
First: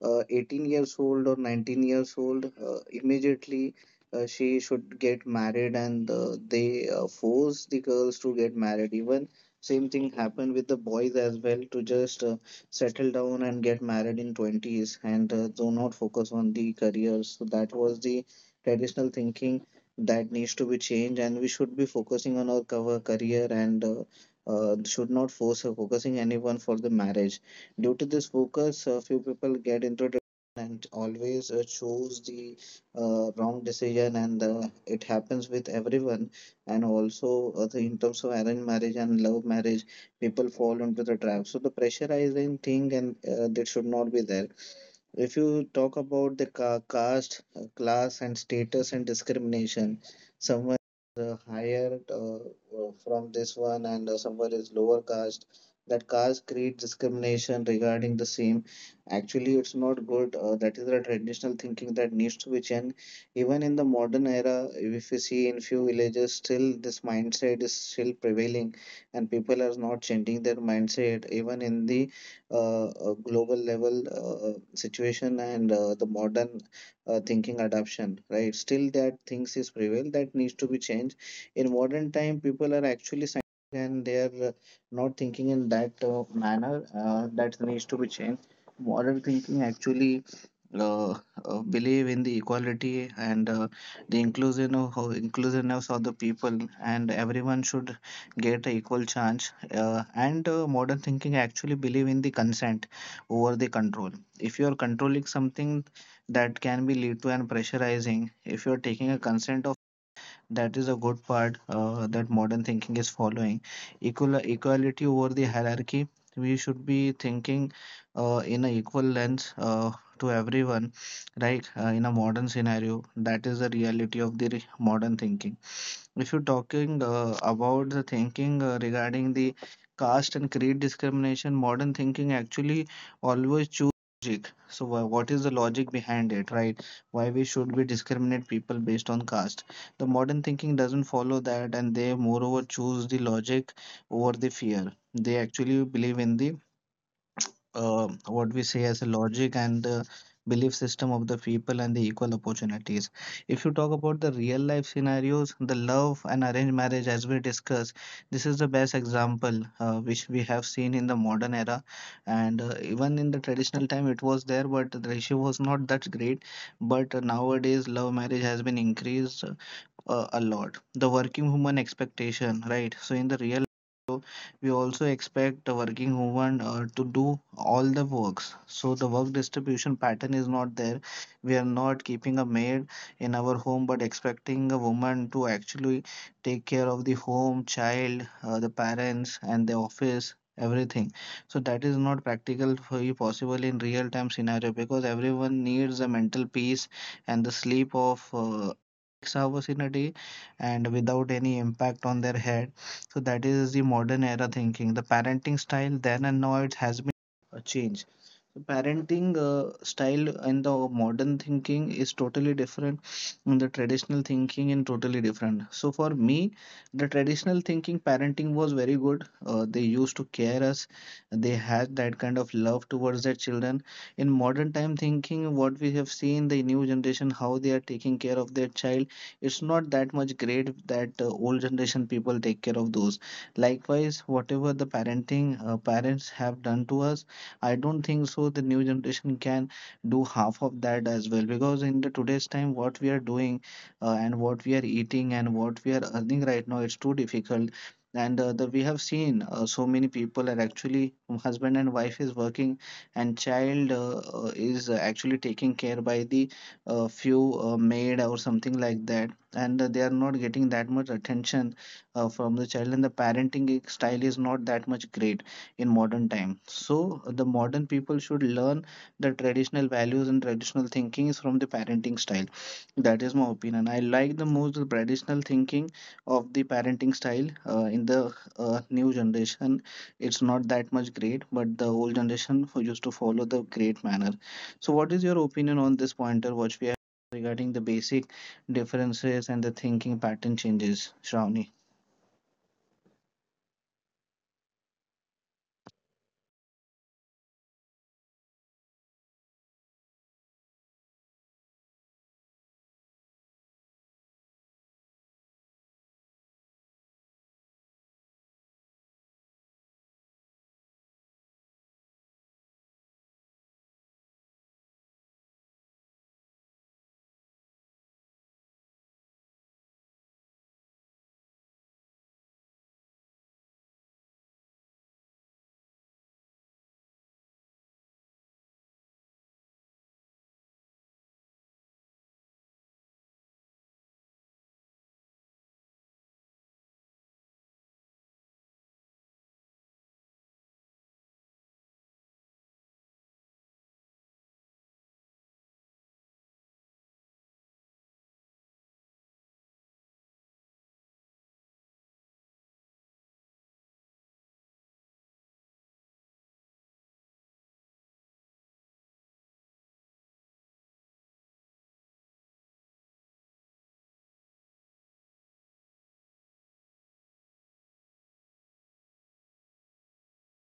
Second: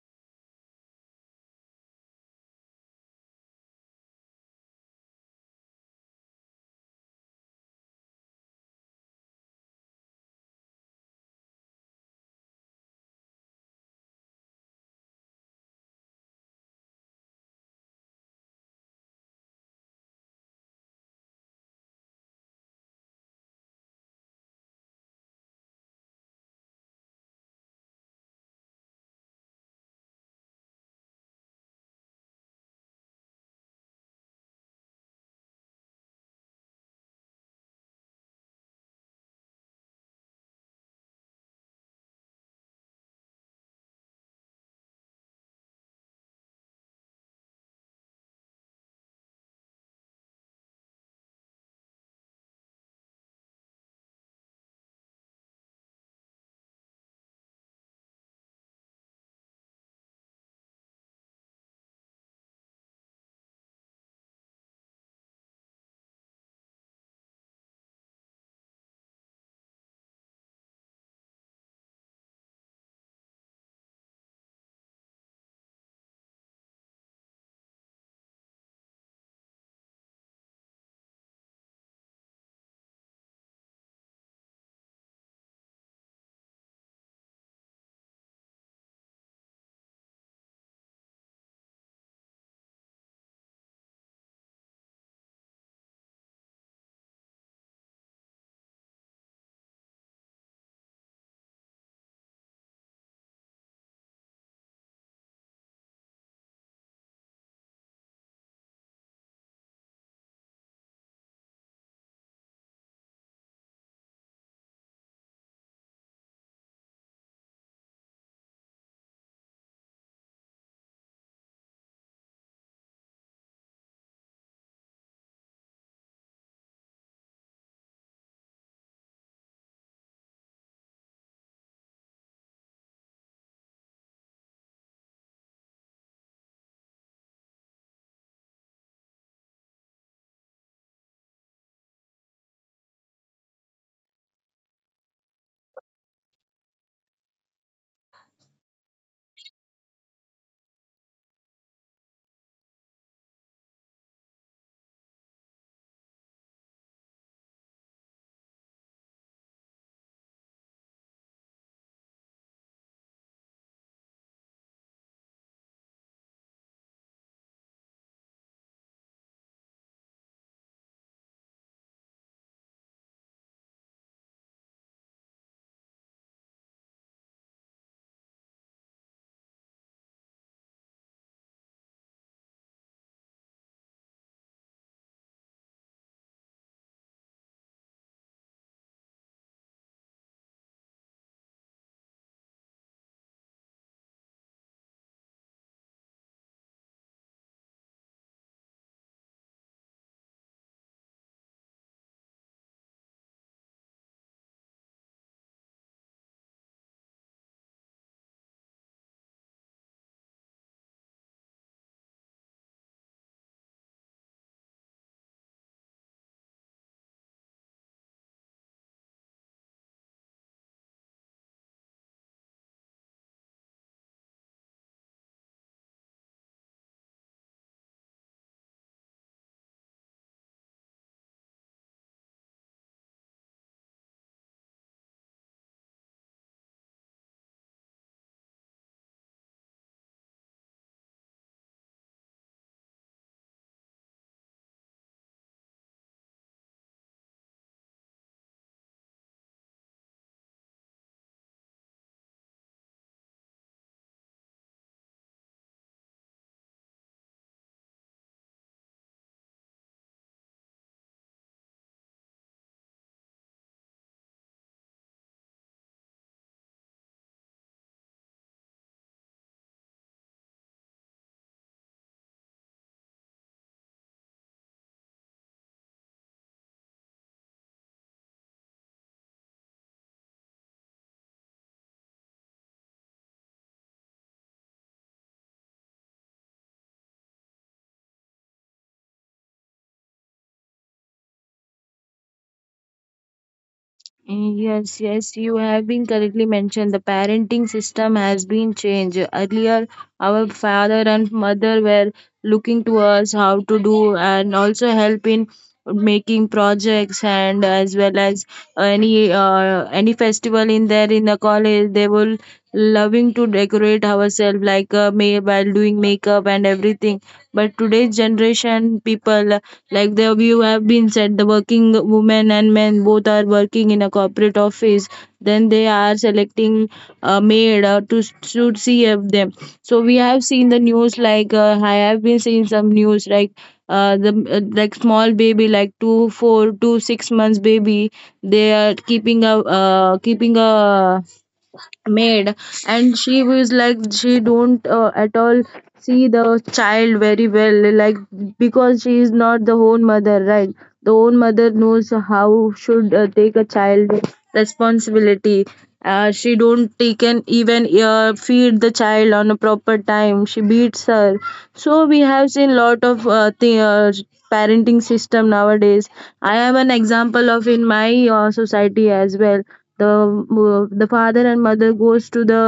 [SPEAKER 1] uh, 18 years old or 19 years old, immediately she should get married, and they force the girls to get married. Even same thing happened with the boys as well to just settle down and get married in 20s, and do not focus on the careers. So that was the traditional thinking that needs to be changed, and we should be focusing on our cover career and should not force her focusing anyone for the marriage. Due to this focus, a few people get into depression and always choose the wrong decision, and it happens with everyone. And also, in terms of arranged marriage and love marriage, people fall into the trap. So the pressurizing thing, and that should not be there. If you talk about the caste, class, and status and discrimination, someone is higher from this one, and someone is lower caste, that caste creates discrimination regarding the same. Actually, it's not good. That is the traditional thinking that needs to be changed. Even in the modern era, if you see in few villages, still this mindset is still prevailing, and people are not changing their mindset. Even in the global level situation and the modern thinking adoption, right? Still that things is prevail, that needs to be changed. In modern time, people are actually scientific, and they are not thinking in that manner, that needs to be changed. Modern thinking actually uh, believe in the equality, and the inclusion of how inclusiveness of the people, and everyone should get a equal chance, and modern thinking actually believe in the consent over the control. If you are controlling something, that can be lead to an pressurizing. If you are taking a consent of, that is a good part that modern thinking is following. Equal equality over the hierarchy. We should be thinking in an equal lens to everyone, right? In a modern scenario, that is the reality of the modern thinking. If you're talking about the thinking regarding the caste and creed discrimination, modern thinking actually always choose logic. So, what is the logic behind it, right? Why we should be discriminate people based on caste? The modern thinking doesn't follow that, and they moreover choose the logic over the fear. They actually believe in the what we say as a logic, and the belief system of the people, and the equal opportunities. If you talk about the real life scenarios, the love and arranged marriage, as we discussed, this is the best example which we have seen in the modern era, and even in the traditional time it was there, but the ratio was not that great. But nowadays love marriage has been increased a lot. The working woman expectation, right? So in the real, we also expect the working woman to do all the works, so the work distribution pattern is not there. We are not keeping a maid in our home, but expecting a woman to actually take care of the home, child, the parents, and the office, everything. So that is not practical for you, possible in real time scenario, because everyone needs a mental peace and the sleep of 6 hours in a day, and without any impact on their head. So that is the modern era thinking. The parenting style then and now, it has been a change. So parenting style and the modern thinking is totally different, and the traditional thinking and totally different. So for me, the traditional thinking parenting was very good. They used to care us. They had that kind of love towards their children. In modern time thinking, what we have seen, the new generation how they are taking care of their child, it's not that much great that old generation people take care of those. Likewise, whatever the parenting parents have done to us, I don't think so the new generation can do half of that as well, because in the today's time what we are doing and what we are eating and what we are earning right now, it's too difficult. And we have seen so many people are actually husband and wife is working, and child is actually taking care by the few maid or something like that, and they are not getting that much attention from the child, and the parenting style is not that much great in modern time. So the modern people should learn the traditional values and traditional thinkings from the parenting style. That is my opinion. I like the most the traditional thinking of the parenting style in the new generation. It's not that much great, but the old generation who used to follow the great manner. So what is your opinion on this pointer, what we have, regarding the basic differences and the thinking pattern changes, Shravani?
[SPEAKER 2] Yes, yes, you have been correctly mentioned. The parenting system has been changed. Earlier, our father and mother were looking to us how to do and also help in making projects, and as well as any festival in there in the college, they will loving to decorate ourselves like may while doing makeup and everything. But today's generation people, like the you have been said, the working women and men both are working in a corporate office, then they are selecting a maid to see of them. So we have seen the news like I have been seeing some news like the like small baby, like two four two six months baby, they are keeping a uh, keeping a maid. And she was like she don't at all see the child very well, like because she is not the own mother, right? The own mother knows how should take a child responsibility. She don't take an even feed the child on a proper time, she beats her. So we have seen lot of parenting system nowadays. I have an example of in my society as well. The father and mother goes to the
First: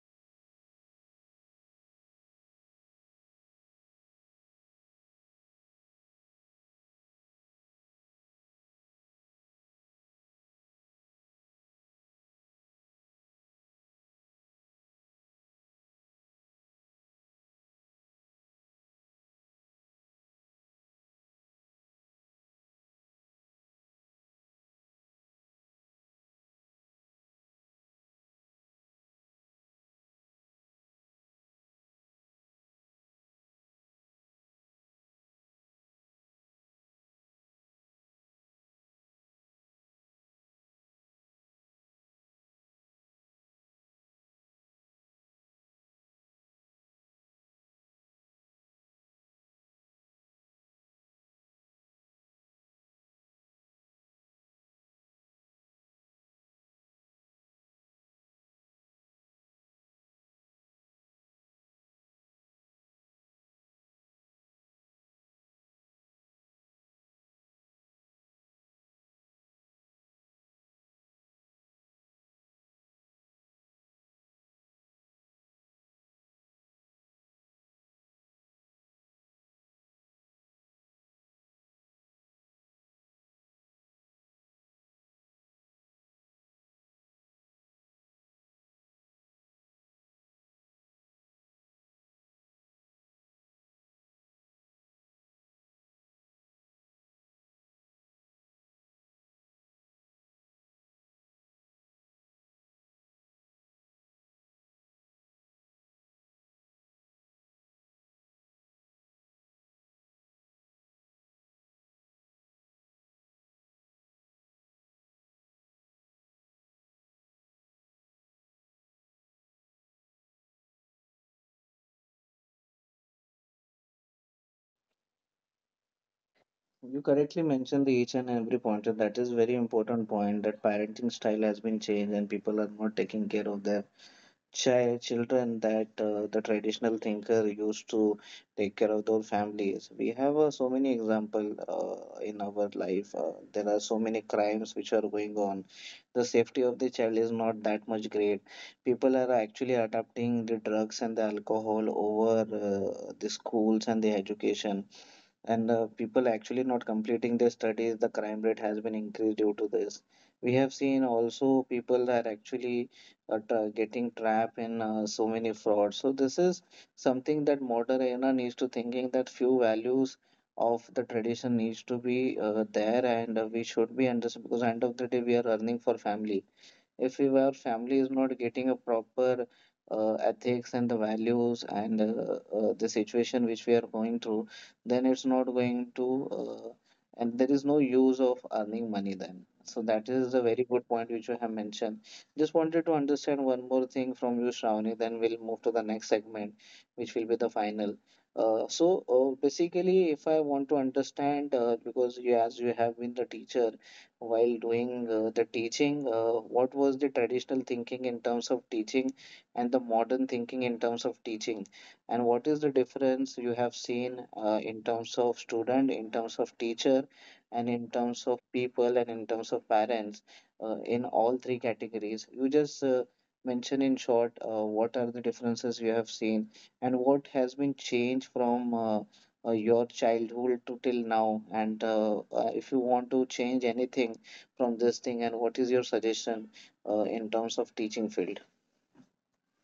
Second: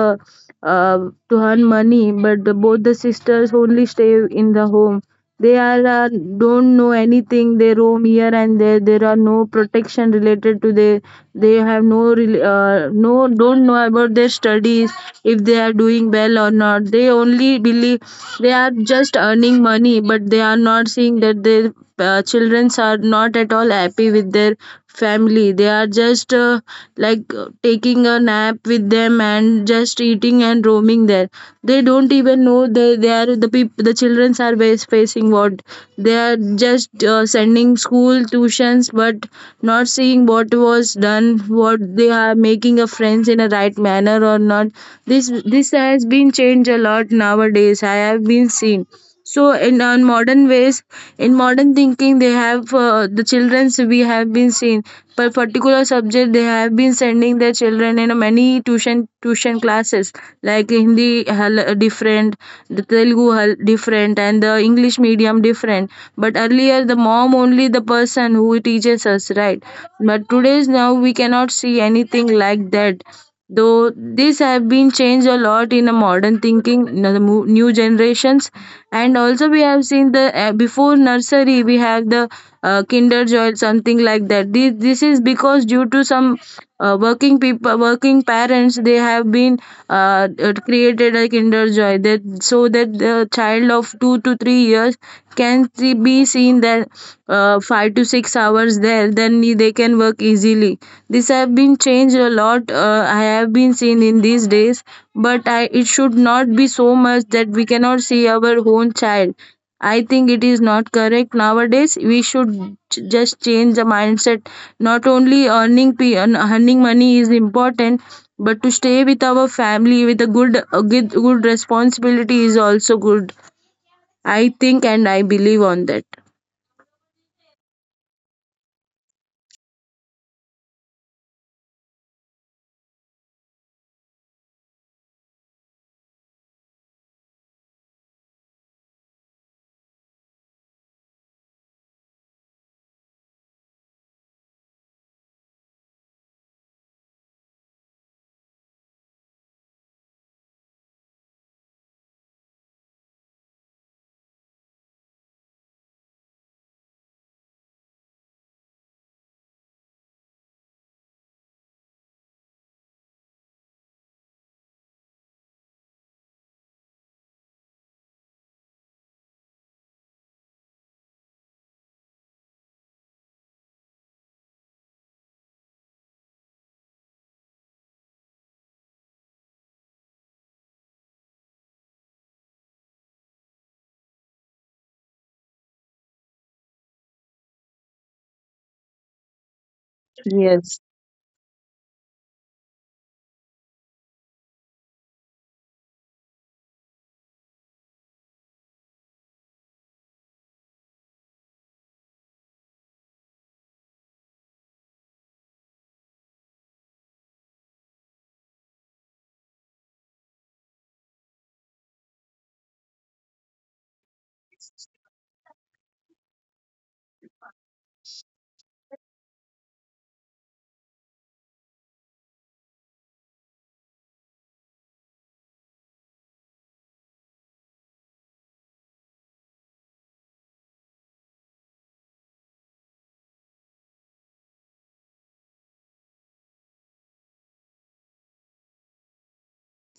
[SPEAKER 2] uh, to earn money, but both the sisters only stay in the home. They are don't know anything. They roam here and there. There are no protection related to their. They have no no don't know about their studies if they are doing well or not. They only believe they are just earning money, but they are not seeing that they children are not at all happy with their family. They are just taking a nap with them and just eating and roaming there. They don't even know, they are the people, the children are facing what. They are just sending school tuitions but not seeing what was done, what they are making a friends in a right manner or not. This has been changed a lot nowadays, I have been seen. So in on modern ways, in modern thinking, they have the children's, we have been seen per particular subject, they have been sending their children in many tuition classes, like different, the different, and the English medium different. But earlier, the mom only the person who teaches us, right? But today's now we cannot see anything like that, though. This have been changed a lot in a modern thinking in the new generations. And also we have seen the before nursery we have the kinder joy, something like that. This is because due to some working people, working parents, they have been created a kinder joy, that so that the child of 2 to 3 years can be seen that 5 to 6 hours there, then they can work easily. This have been changed a lot, I have been seen in these days. But I, it should not be so much that we cannot see our own child. I think it is not correct nowadays. We should just change the mindset. Not only earning money is important, but to stay with our family with a good responsibility is also good. I think and I believe on that.
[SPEAKER 1] You correctly mentioned the each and every pointer. That is very important point, that parenting style has been changed and people are not taking care of their children, that the traditional thinker used to take care of those families. We have so many example in our life. There are so many crimes which are going on. The safety of the child is not that much great. People are actually adopting the drugs and the alcohol over the schools and the education, and people actually not completing their studies. The crime rate has been increased due to this. We have seen also people are actually getting trapped in so many frauds. So this is something that modern era needs to thinking, that few values of the tradition needs to be there, and we should be understood, because end of the day we are earning for family. If we our family is not getting a proper ethics and the values, and the situation which we are going through, then it's not going to uh, and there is no use of earning money then. So that is a very good point which you have mentioned. Just wanted to understand one more thing from you, Shravani, then we'll move to the next segment, which will be the final. uh, so basically, if I want to understand because you, as you have been the teacher, while doing the teaching, what was the traditional thinking in terms of teaching and the modern thinking in terms of teaching? And what is the difference you have seen in terms of student, in terms of teacher, and in terms of people, and in terms of parents in all three categories? You just mention in short what are the differences you have seen and what has been changed from your childhood to till now, and if you want to change anything from this thing, and what is your suggestion in terms of teaching field.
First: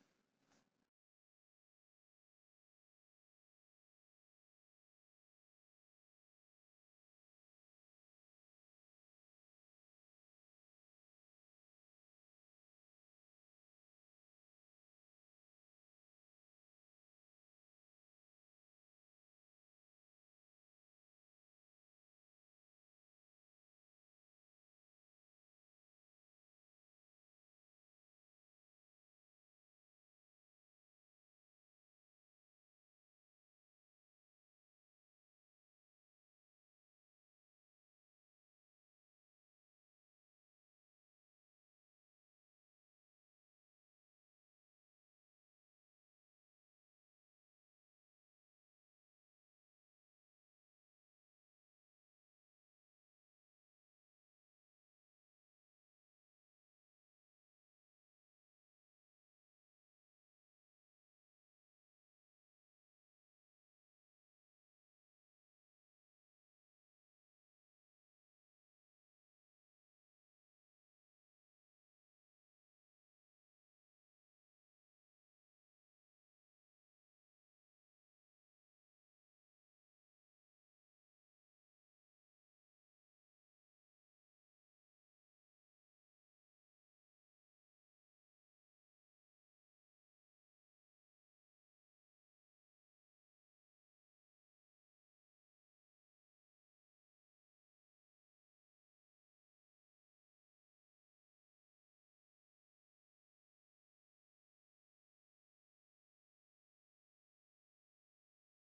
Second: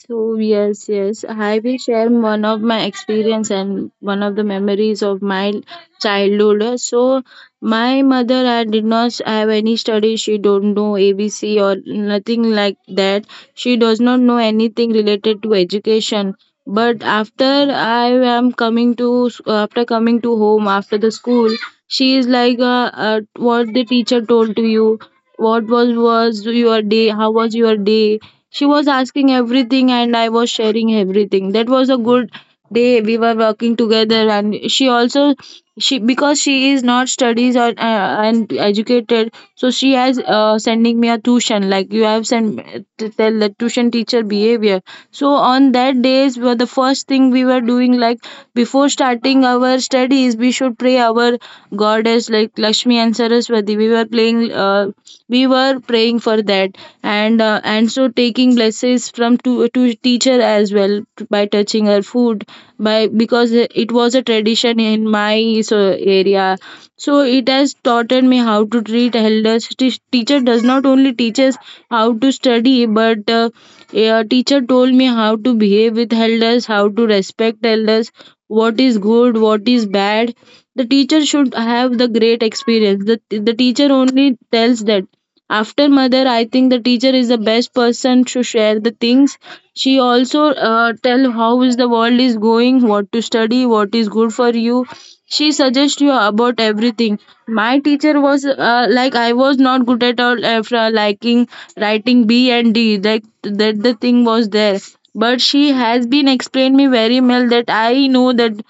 [SPEAKER 2] So yes, yes, I will share one of my experience and one of the memories of my childhood. So my mother, I did not have any study. She don't know ABC or nothing like that. She does not know anything related to education. But after I am coming to s- after coming to home after the school, she is like, what the teacher told to you, what was your day, how was your day. She was asking everything, and I was sharing everything. That was a good, they we were working together. And she also, she because she is not studies or and educated, so she has sending me a tuition like you have sent to tell the tuition teacher behavior. So on that days were the first thing we were doing like, before starting our studies we should pray our goddess like Lakshmi and Saraswati. We were praying for that. And So taking blessings services from to teacher as well by touching her food, by because it was a tradition in my so area. So it has taught me how to treat elders. Teacher does not only teach us how to study, but a teacher told me how to behave with elders, how to respect elders, what is good, what is bad. The teacher should have the great experience. The teacher only tells that. After mother, I think the teacher is the best person to share the things. She also tell how is the world is going, what to study, what is good for you. She suggests you about everything. My teacher was like, I was not good at all after liking writing B and D, like that the thing was there. But she has been explained me very well that I know that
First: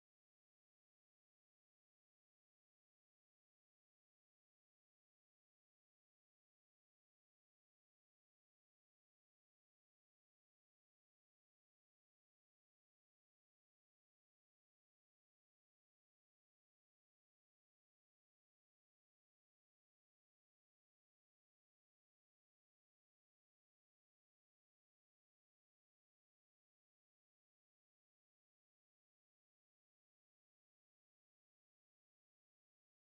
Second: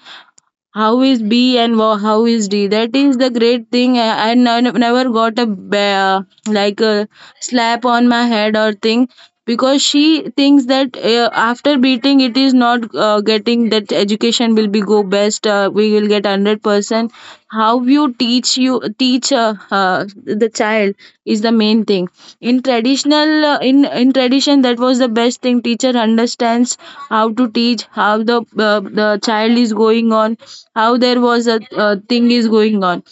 [SPEAKER 2] how is B and how is D. That is the great thing. Never got a like a slap on my head or thing, because she thinks that after beating it is not getting that education will be go best. We will get 100% person. How you teach, you teach the child is the main thing. In traditional, in tradition, that was the best thing. Teacher understands how to teach, how the child is going on, how there was a thing is going on.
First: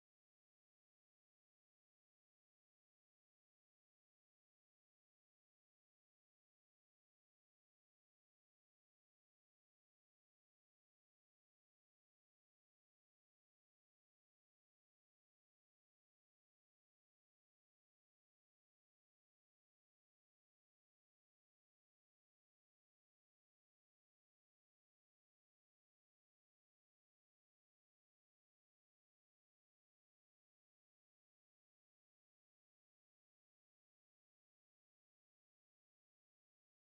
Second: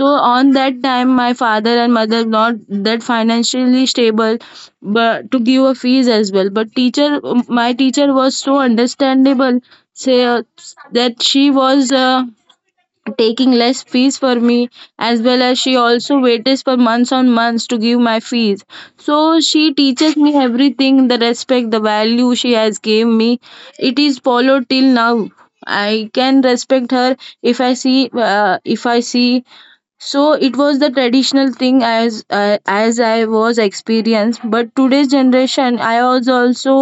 [SPEAKER 2] So on that time, my father and mother not that financially stable but to give a fees as well. But teacher, my teacher was so understandable, say that she was taking less fees for me, as well as she also waited for months on months to give my fees. So she teaches me everything, the respect, the value she has gave me, it is followed till now. I can respect her if I see if I see. So it was the traditional thing as I was experienced. But today's generation, I was also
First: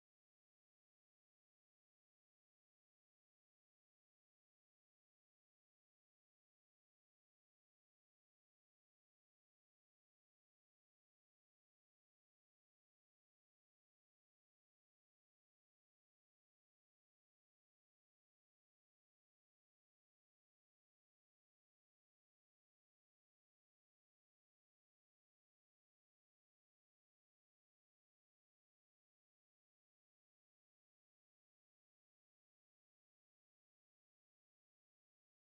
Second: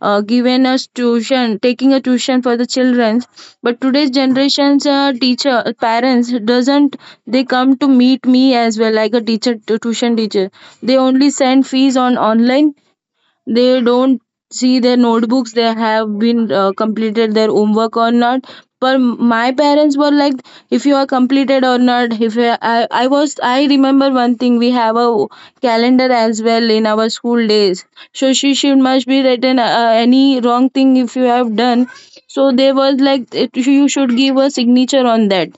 [SPEAKER 2] given a tuition taking a tuition for the children. But today's generation's teacher, parents doesn't, they come to meet me as well like a tuition teacher. They only send fees on online. They don't see their notebooks, they have been completed their homework or not. But my parents were like, if you are completed or not. If you, I was, I remember one thing, we have a calendar as well in our school days. So she should must be written any wrong thing if you have done. So they was like it, you should give a signature on that.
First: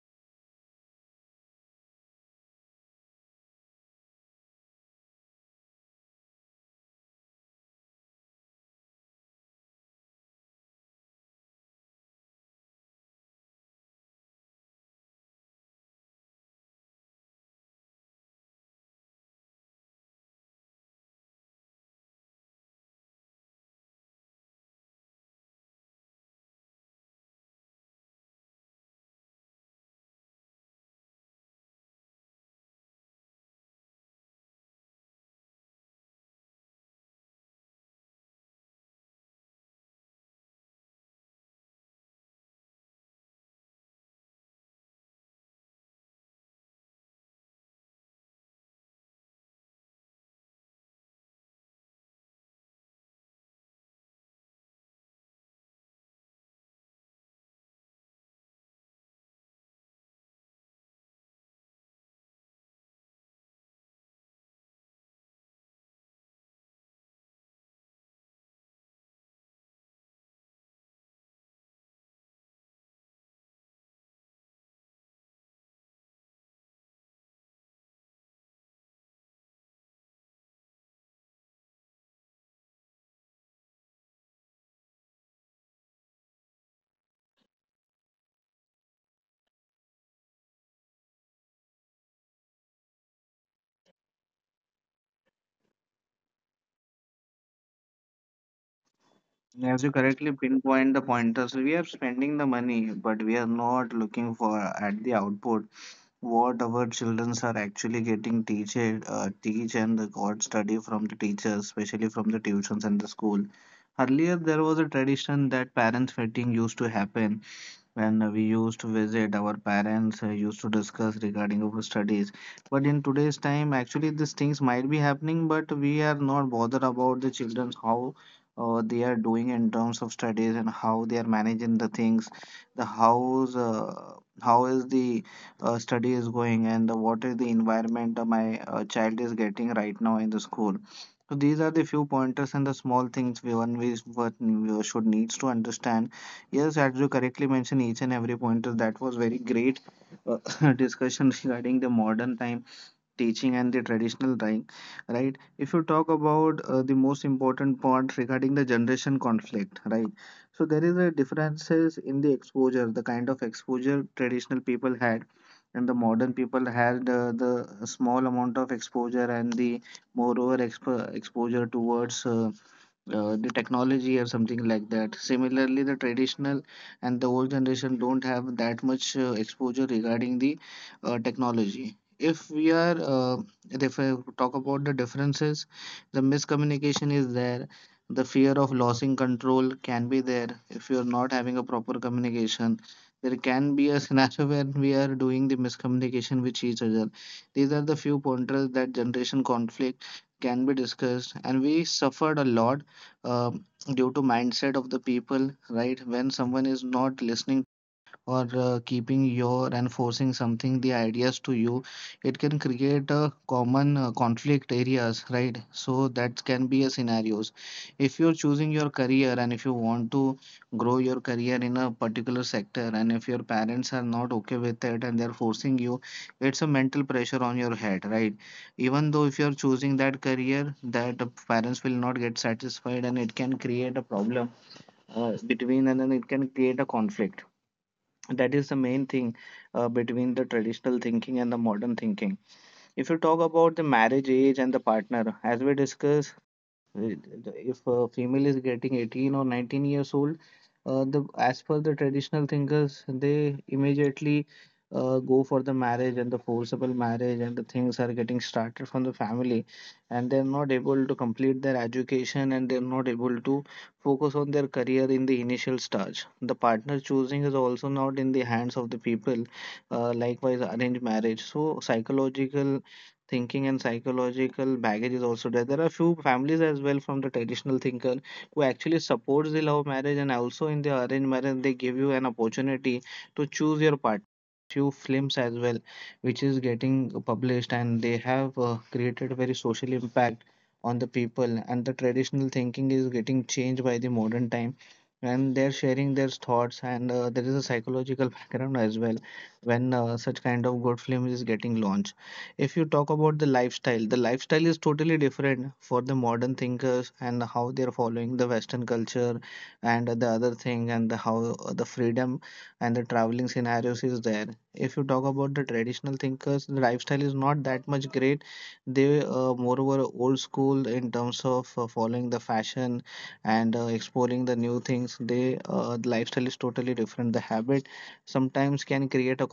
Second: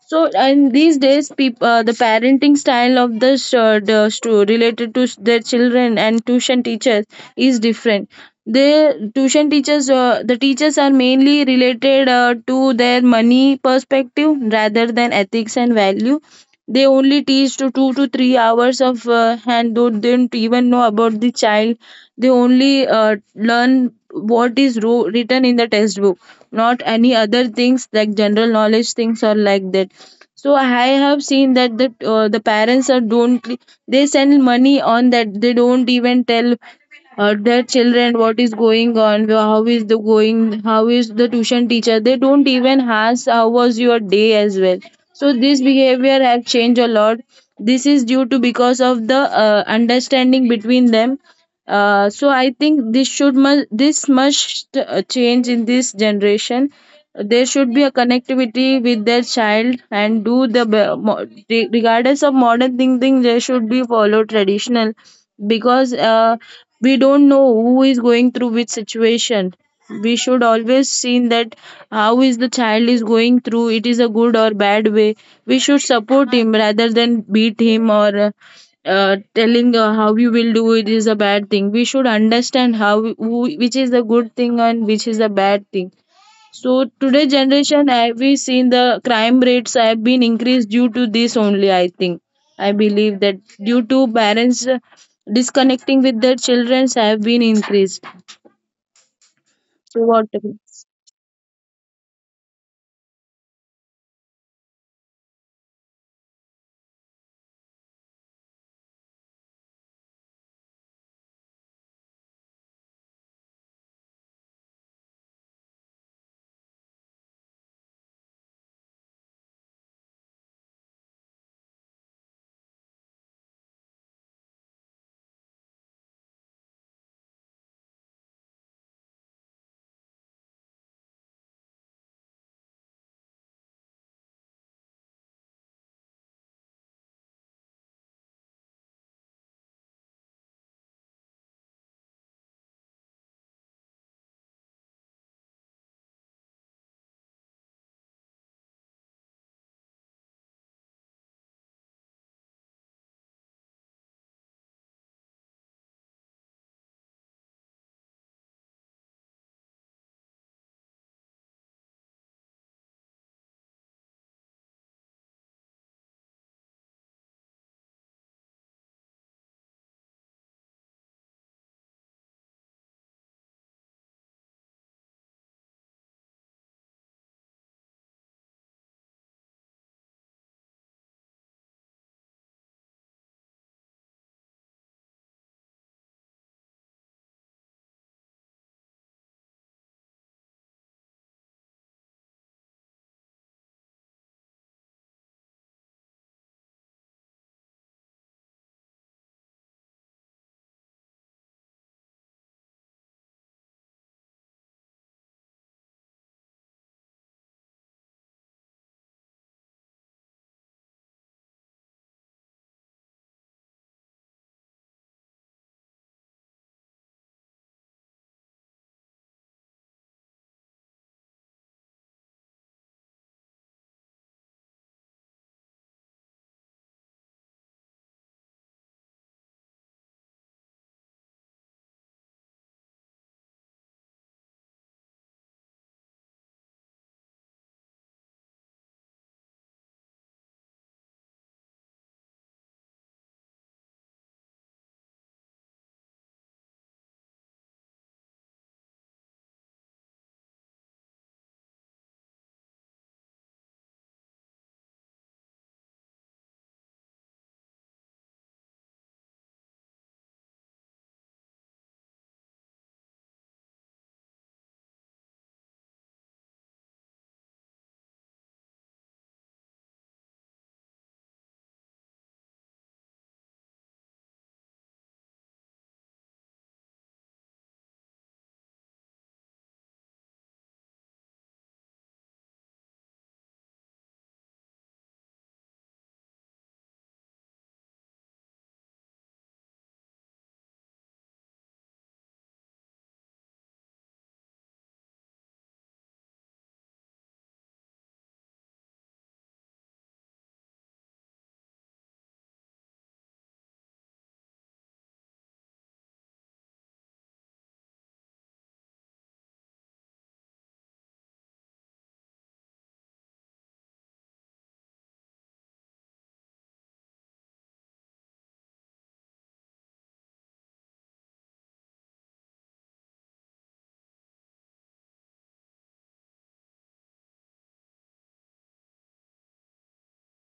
[SPEAKER 2] So, and these days, the parenting style of the, sh- the stu- related to their children and tuition teachers is different. The tuition teachers, the teachers are mainly related to their money perspective rather than ethics and value. They only teach to 2 to 3 hours of, and they don't even know about the child. They only learn what is written in the textbook, not any other things like general knowledge things or like that. So I have seen that the parents are don't, they send money on that, they don't even tell their children what is going on, how is the going, how is the tuition teacher, they don't even ask how was your day as well. So this behavior have changed a lot. This is due to because of the understanding between them. So I think this should this must change in this generation. There should be a connectivity with their child and do the regardless of modern thinking they should be follow traditional, because we don't know who is going through which situation. We should always see that how is the child is going through, it is a good or bad way. We should support him rather than beat him, or telling how you will do, it is a bad thing. We should understand which is the good thing and which is the bad thing. So today generation have we seen the crime rates have been increased due to this only, I think. I believe that due to parents disconnecting with their children have been increased.
[SPEAKER 1] As you
[SPEAKER 2] So what?
[SPEAKER 1] correctly pinpoint the pointers, we are spending the money, but we are not looking for at the output, what our children are actually getting teach and the got study from the teachers, especially from the tuitions and the school. Earlier, there was a tradition that parents' meeting used to happen, when we used to visit our parents used to discuss regarding of studies. But in today's time, actually, these things might be happening, but we are not bothered about the children's, how they are doing in terms of studies, and how they are managing the things, the house how is the study is going, and the, what is the environment my child is getting right now in the school. So these are the few pointers and the small things we what we should needs to understand. Yes, as you correctly mentioned, each and every pointer, that was very great [laughs] discussion regarding the modern time teaching and the traditional time, right? If you talk about the most important part regarding the generation conflict, right? So there is a differences in the exposure, the kind of exposure traditional people had, and the modern people had the small amount of exposure, and the moreover exposure towards the technology or something like that. Similarly, the traditional and the old generation don't have that much exposure regarding the technology. If we are, If I talk about the differences, the miscommunication is there. The fear of losing control can be there if you are not having a proper communication. There can be a [laughs] scenario where we are doing the miscommunication with each other. These are the few pointers that generation conflict can be discussed, and we suffered a lot um due to mindset of the people, right? When someone is not listening or keeping your and forcing something the ideas to you, it can create a common conflict areas, right? So that can be a scenarios if you're choosing your career and if you want to grow your career in a particular sector, and if your parents are not okay with it and they're forcing you, it's a mental pressure on your head, right? Even though if you're choosing that career that parents will not get satisfied, and it can create a problem between, and then it can create a conflict. That is the main thing between the traditional thinking and the modern thinking. If you talk about the marriage age and the partner, as we discuss if a female is getting 18 or 19 years old, the as per the traditional thinkers, they immediately go for the marriage and the forcible marriage, and the things are getting started from the family, and they're not able to complete their education, and they're not able to focus on their career in the initial stage. The partner choosing is also not in the hands of the people, likewise arranged marriage. So psychological thinking and psychological baggage is also there. There are few families as well from the traditional thinker who actually supports the love marriage, and also in the arranged marriage, they give you an opportunity to choose your partner. Few films as well, which is getting published, and they have created very social impact on the people, and the traditional thinking is getting changed by the modern time, and they're sharing their thoughts, and there is a psychological background as well when such kind of good film is getting launched. If you talk about the lifestyle, the lifestyle is totally different for the modern thinkers, and how they're following the Western culture, and the other thing, and the how, the freedom and the traveling scenarios is there. If you talk about the traditional thinkers, the lifestyle is not that much great. They moreover old school in terms of following the fashion, and exploring the new things. They the lifestyle is totally different. The habit sometimes can create a,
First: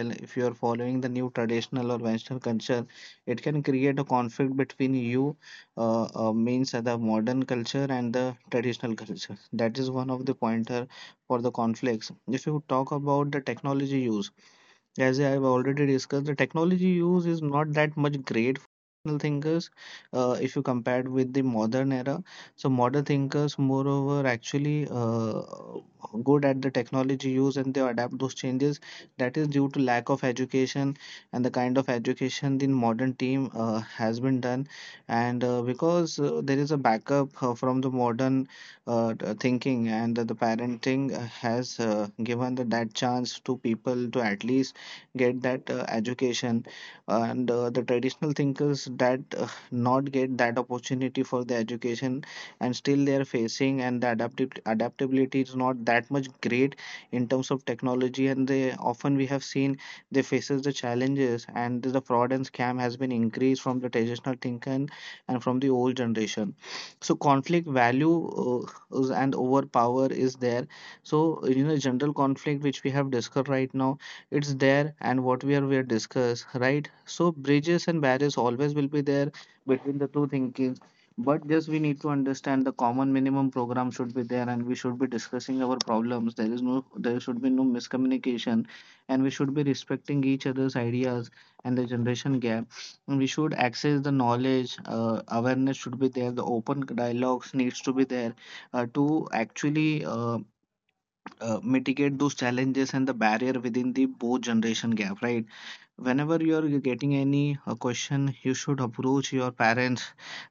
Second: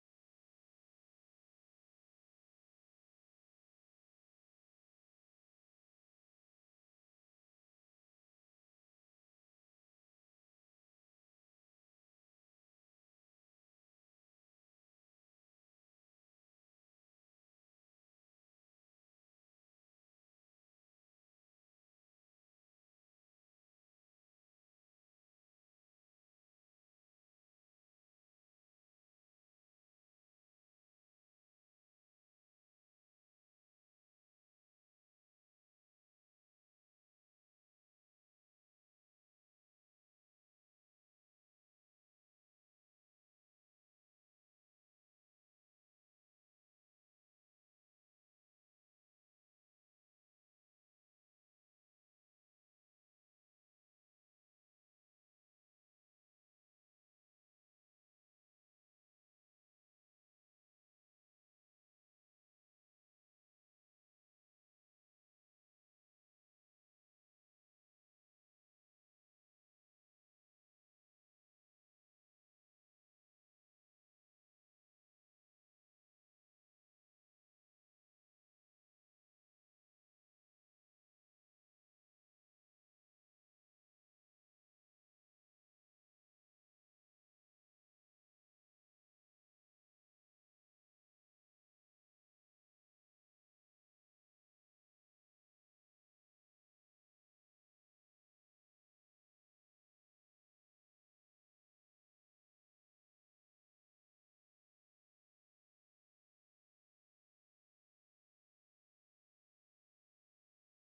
[SPEAKER 1] well, if you are following the new traditional or Western culture, it can create a conflict between you, means the modern culture and the traditional culture. That is one of the pointer for the conflicts. If you talk about the technology use, as I have already discussed, the technology use is not that much great for traditional thinkers if you compare with the modern era. So modern thinkers, moreover, actually good at the technology use, and they adapt those changes. That is due to lack of education and the kind of education the modern team has been done. And because there is a backup from the modern thinking, and the parenting has given the, that chance to people to at least get that education, and the traditional thinkers that not get that opportunity for the education, and still they are facing, and the adaptability is not that much great in terms of technology, and they often we have seen they faces the challenges, and the fraud and scam has been increased from the traditional thinking and from the old generation. So conflict value and overpower is there. So general conflict which we have discussed right now, it's there. And what we are discuss, right? So bridges and barriers always will be there between the two thinking. But just we need to understand the common minimum program should be there, and we should be discussing our problems. There is no, there should be no miscommunication, and we should be respecting each other's ideas and the generation gap. And we should access the knowledge, awareness should be there, the open dialogues needs to be there to actually mitigate those challenges and the barrier within the both generation gap, right? Whenever you're getting any question, you should approach your parents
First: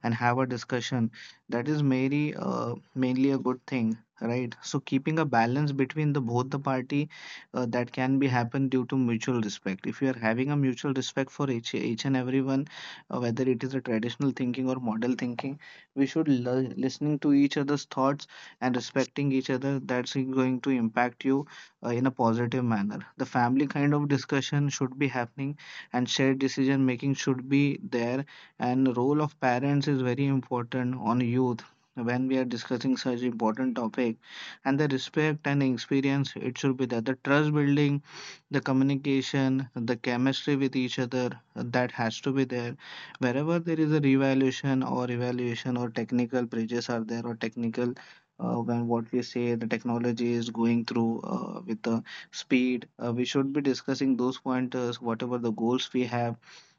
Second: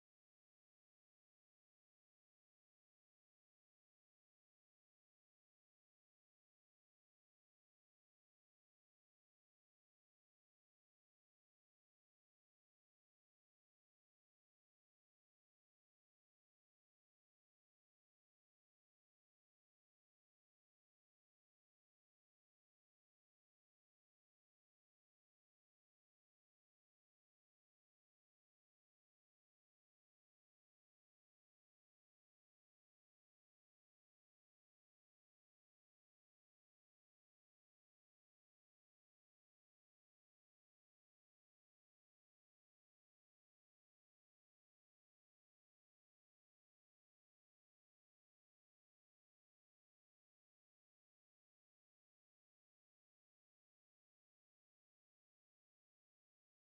[SPEAKER 1] and have a discussion. That is mainly mainly a good thing, right? So keeping a balance between the both the party, that can be happen due to mutual respect. If you are having a mutual respect for each and everyone, whether it is a traditional thinking or model thinking, we should listening to each other's thoughts, and respecting each other, that's going to impact you in a positive manner. The family kind of discussion should be happening, and shared decision making should be there. And the role of parents is very important on youth when we are discussing such important topic, and the respect and experience, it should be there, the trust building, the communication, the chemistry with each other, that has to be there. Wherever there is a revaluation or evaluation or technical bridges are there, or technical, when what we say the technology is going through with the speed. We should be discussing those pointers, whatever the goals we have.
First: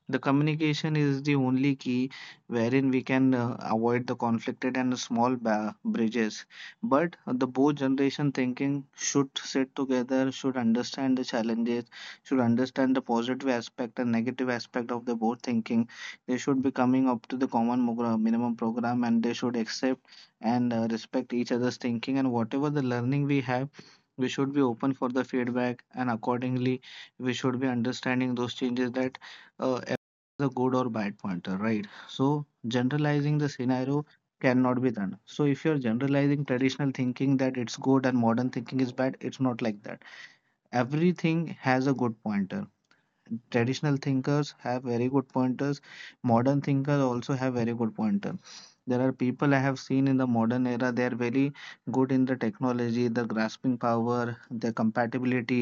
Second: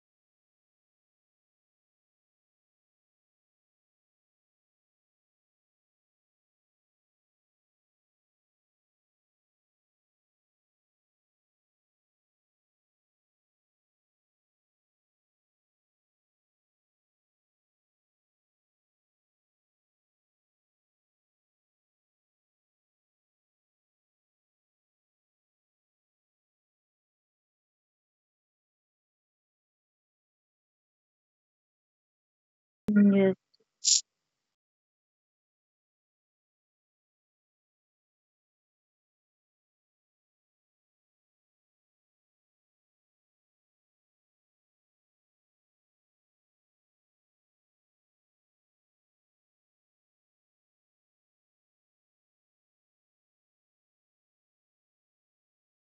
[SPEAKER 1] The communication is the only key wherein we can avoid the conflicted and small bridges. But the both generation thinking should sit together, should understand the challenges, should understand the positive aspect and negative aspect of the both thinking. They should be coming up to the common minimum program, and they should accept and respect each other's thinking. And whatever the learning we have, we should be open for the feedback, and accordingly we should be understanding those changes that uh, as a good or bad pointer, right? So
[SPEAKER 2] Yes,
[SPEAKER 1] generalizing the scenario cannot be done. So if you're generalizing traditional thinking that it's good and modern thinking is bad, it's not like that. Everything has a good pointer. Traditional thinkers have very good pointers, modern thinkers also have very good pointer. There are people I have seen in the modern era, they are very good in the technology, the grasping power, their compatibility,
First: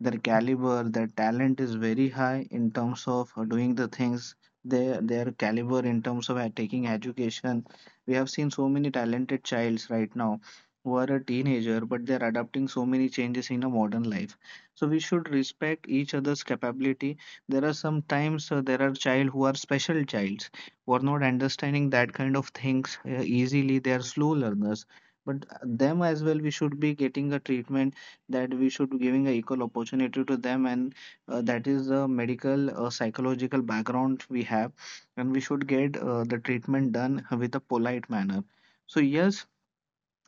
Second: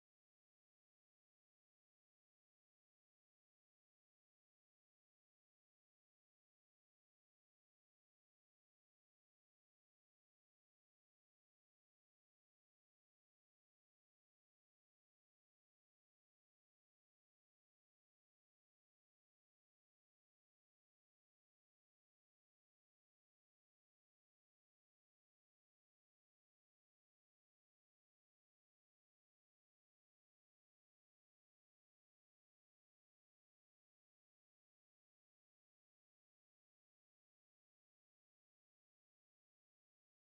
[SPEAKER 1] their caliber, their talent is very high in terms of doing the things. Their caliber in terms of taking education, we have seen so many talented childs right now, who are a teenager, but they are adapting so many changes in a modern life. So we should respect each other's capability. There are sometimes, there are child who are special childs, who are not understanding that kind of things easily, they are slow learners. But them as well, we should be getting a treatment, that we should be giving a equal opportunity to them. And that is the medical psychological background we have, and we should get the treatment done with a polite manner. So yes,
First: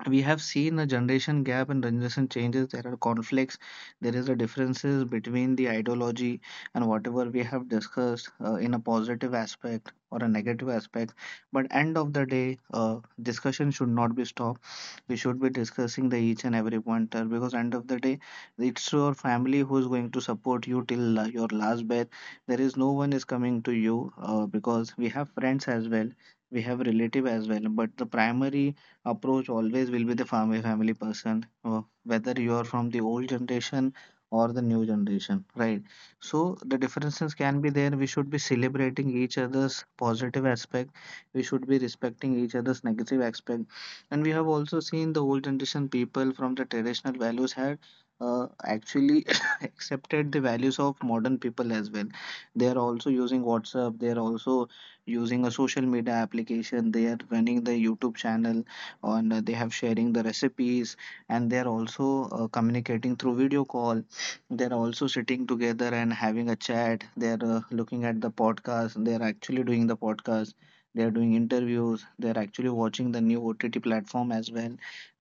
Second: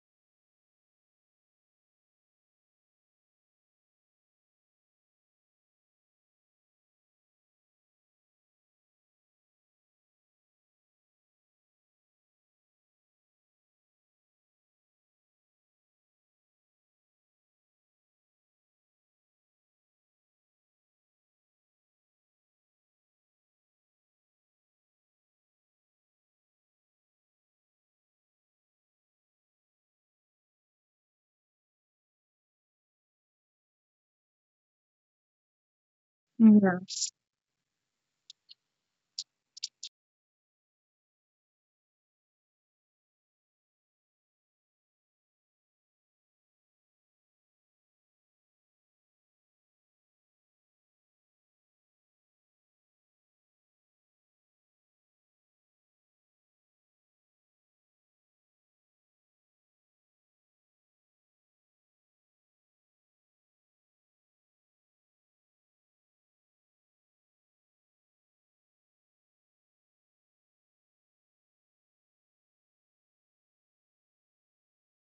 [SPEAKER 1] we have seen a generation gap and generation changes, there are conflicts, there is a differences between the ideology. And whatever we have discussed in a positive aspect or a negative aspect, but end of the day, discussion should not be stopped. We should be discussing the each and every pointer, because end of the day, it's your family who is going to support you till your last breath. There is no one is coming to you, because we have friends as well, we have relative as well. But the primary approach always will be the family person, whether you are from the old generation or the new generation, right? So the
[SPEAKER 2] yeah,
[SPEAKER 1] differences can be there, we should be celebrating each other's positive aspect, we should be respecting each other's negative aspect. And we have also seen the old generation people from the traditional values had actually [coughs] accepted the values of modern people as well. They are also using WhatsApp, they are also using a social media application, they are running the YouTube channel on, they have sharing the recipes, and they're also communicating through video call. They're also sitting together and having a chat, they're looking at the podcast, they're actually doing the podcast, they're doing interviews, they're actually watching the new OTT platform as well.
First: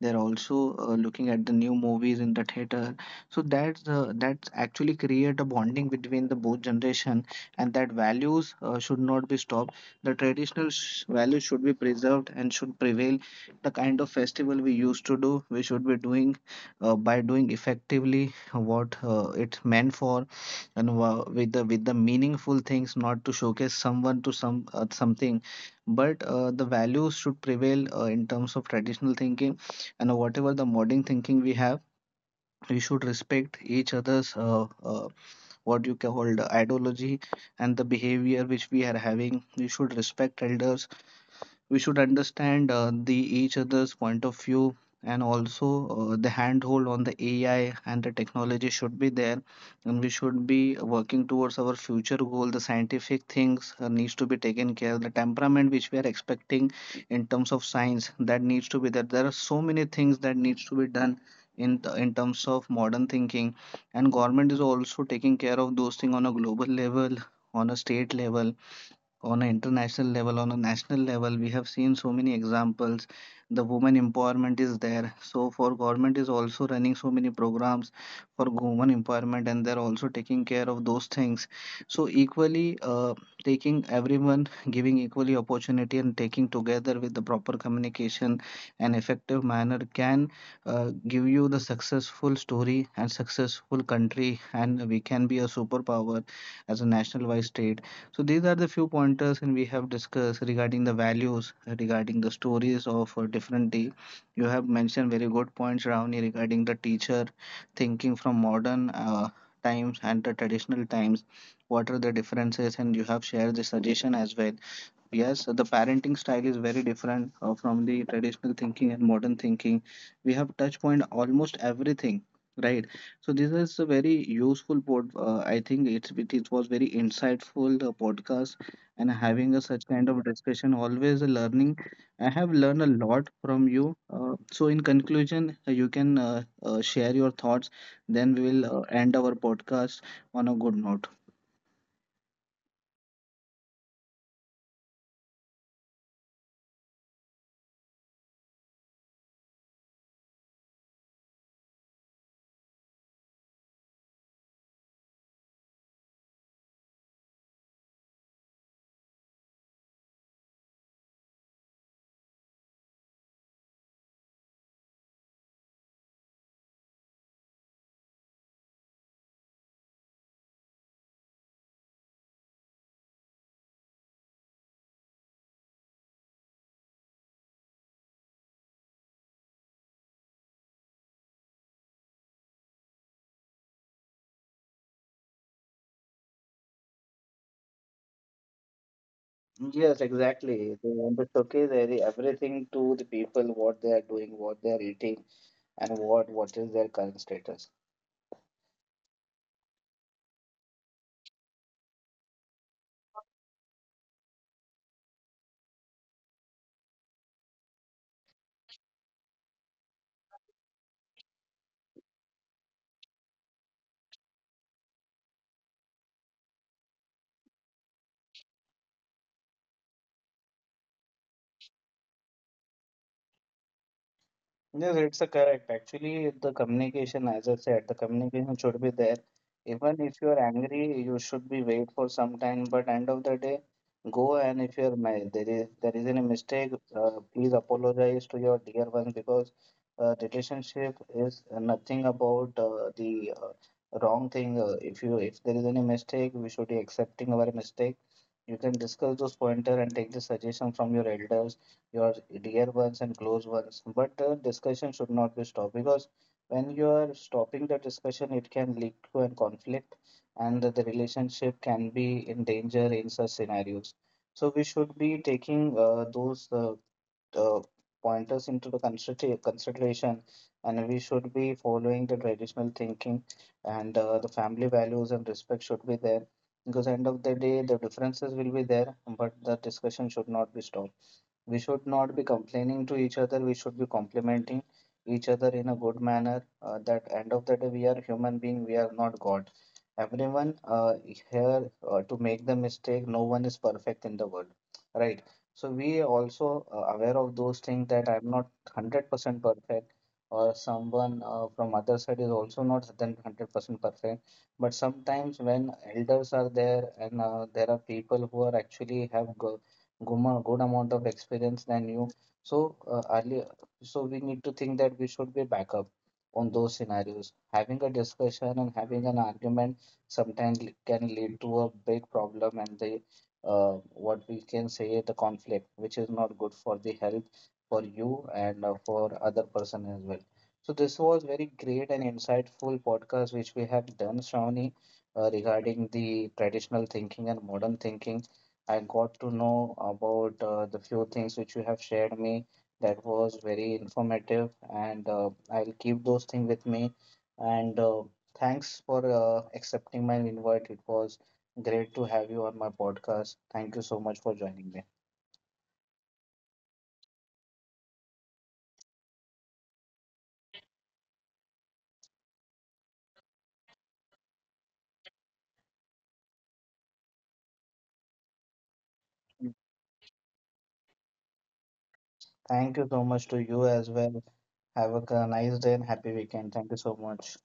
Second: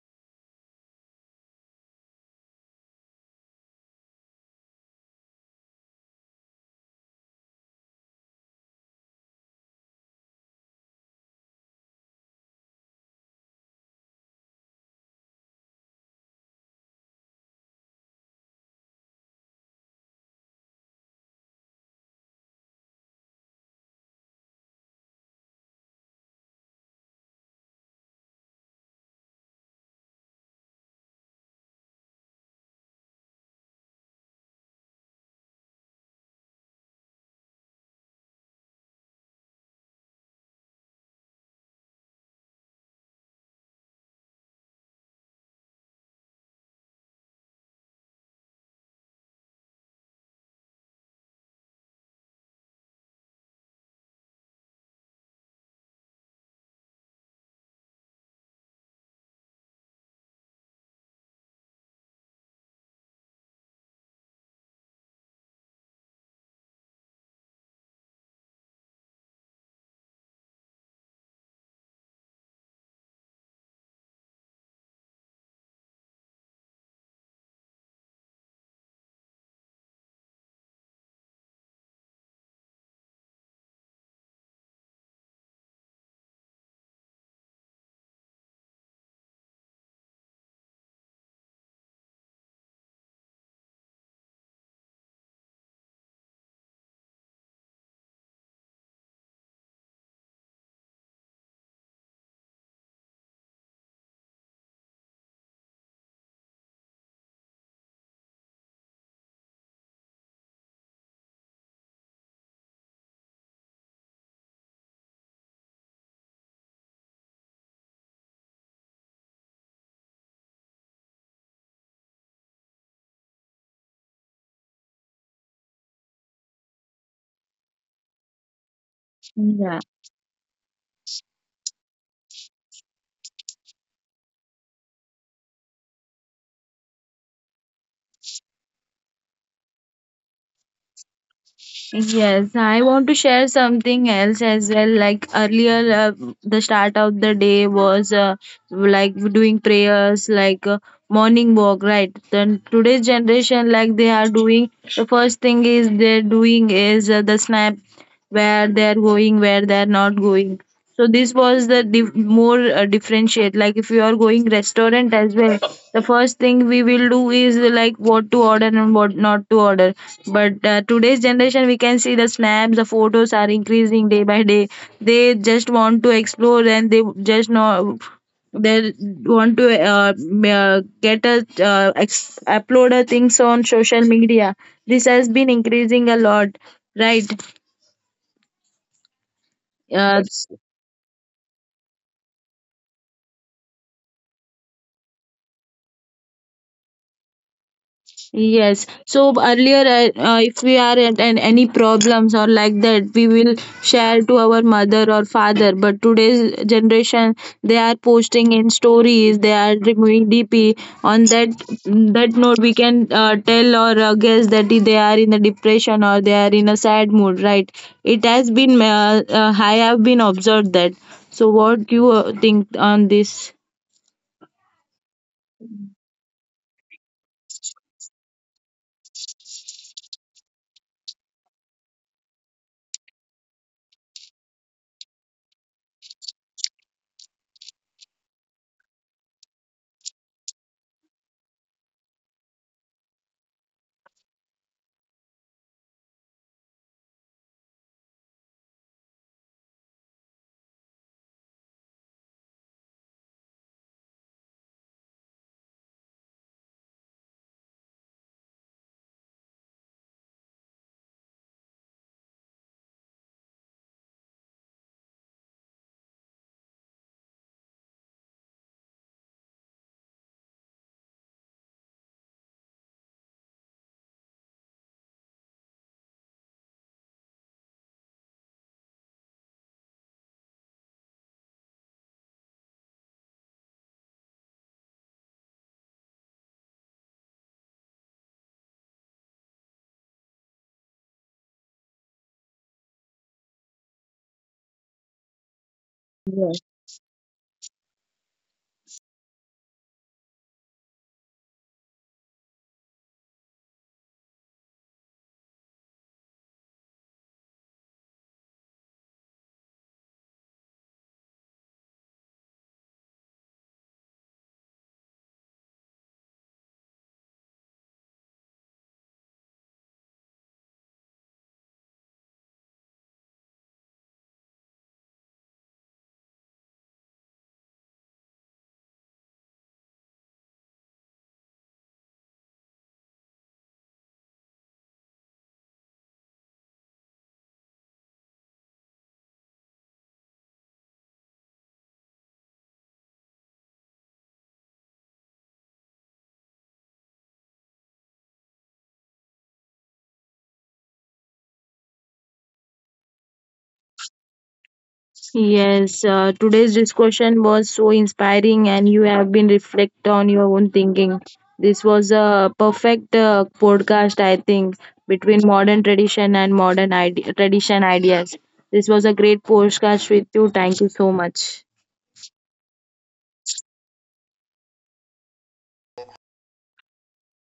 [SPEAKER 1] They're also looking at the new movies in the theater. So that's actually create a bonding between the both generation, and that values should not be stopped. The traditional values should be preserved and should prevail. The kind of festival we used to do, we should be doing, by doing effectively what it's meant for, and with the meaningful things, not to showcase someone to some something. But the values should prevail in terms of traditional thinking, and whatever the modern thinking we have, we should respect each other's, what you call, the ideology, and the behavior which we are having. We should respect elders, we should understand the each other's point of view, and also the handhold on the AI and the technology should be there, and we should be working towards our future goal. The scientific things needs to be taken care, the temperament which we are expecting in terms of science that needs to be there. There are so many things that needs to be done in terms of modern thinking, and government is also taking care of those things on a global level, on a state level, on an international level, on a national level. We have seen so many examples. The women empowerment is there. So for government is also running so many programs for women empowerment, and they're also taking care of those things. So equally, taking everyone, giving equally opportunity, and taking together with the proper communication and effective manner can give you the successful story and successful country, and we can be a superpower as a national wise state. So these are the few pointers, and we have discussed regarding the values, regarding the stories of different day. You have mentioned very good points, Ravni, regarding the teacher thinking from modern times and the traditional times. What are the differences? And you have shared the suggestion as well. Yes, the parenting style is very different from the traditional thinking and modern thinking. We have touch point almost everything, right? So this is a very useful pod. I think it was very insightful podcast, and having a
[SPEAKER 2] yeah.
[SPEAKER 1] such kind of discussion always a learning. I have learned a lot from you. So in conclusion, you can share your thoughts. Then we will end our podcast on a good note.
[SPEAKER 2] Yes, I want to share something else as well. Like earlier, the start of the day was like doing prayers, like morning walk, right? Then today's generation, like they are doing, the first thing is they're doing is the snap, where they're going, where they're not going. So this was the more differentiate. Like if you are going restaurant as well, the first thing we will do is like what to order and what not to order. But today's generation, we can see the snaps, the photos are increasing day by day. They just want to explore and they just know, they want to get a upload a things on social media. This has been increasing a lot, right?
[SPEAKER 1] Yes,
[SPEAKER 2] uh,
[SPEAKER 1] exactly. They want to showcase everything to the people, what they are doing, what they are eating, and what is their current status.
[SPEAKER 2] Yes. So earlier, if we are at an, any problems or like that, we will share to our mother or father. But today's generation, they are posting in stories. They are removing DP. On that note, we can tell or guess that they are in a depression or they are in a sad mood, right? It has been. I have been observed that. So what you think on this?
[SPEAKER 1] Yes, it's a correct. Actually, the communication, as I said, the communication should be there. Even if you are angry, you should be wait for some time. But end of the day, go and if you are there is any mistake, please apologize to your dear ones, because relationship is nothing about the wrong thing. If you if there is any mistake, we should be accepting our mistake. You can discuss those pointer and take the suggestion from your elders, your dear ones and close ones. But the discussion should not be stopped, because when you are stopping the discussion, it can lead to a conflict, and the relationship can be in danger in such scenarios. So we should be taking those uh, pointers into the consideration, and we should be following the traditional thinking and the family values, and respect should be there, because end of the day the differences will be there, but the discussion should not be stopped. We should not be complaining to each other, we should be complimenting each other in a good manner. That end of the day, we are human being, we are not god. Everyone here to make the mistake, no one is perfect in the world, right? So we also aware of those things, that I'm not 100% perfect, or someone from other side is also not then 100% perfect. But sometimes when elders are there, and there are people who are actually have go good, good amount of experience than you. So earlier, so we need to think that we should be backup on those scenarios. Having a discussion and having an argument sometimes can lead to a big problem, and the what we can say the conflict, which is not good for the health for you and for other person as well. So this was very great and insightful podcast which we have done, Shravani, regarding the traditional thinking and modern thinking. I got to know about the few things which you have shared me. That was very informative, and I'll keep those things with me. And thanks for accepting my invite. It was great to have you on my podcast. Thank you so much for joining me.
[SPEAKER 2] Yes, today's discussion was so inspiring, and you have been reflect on your own thinking. This was a perfect podcast, I think, between modern tradition and modern tradition ideas. This was a great podcast with you. Thank you so much.
[SPEAKER 1] Thank you so much to you as well. Have a nice day and happy weekend. Thank you so much.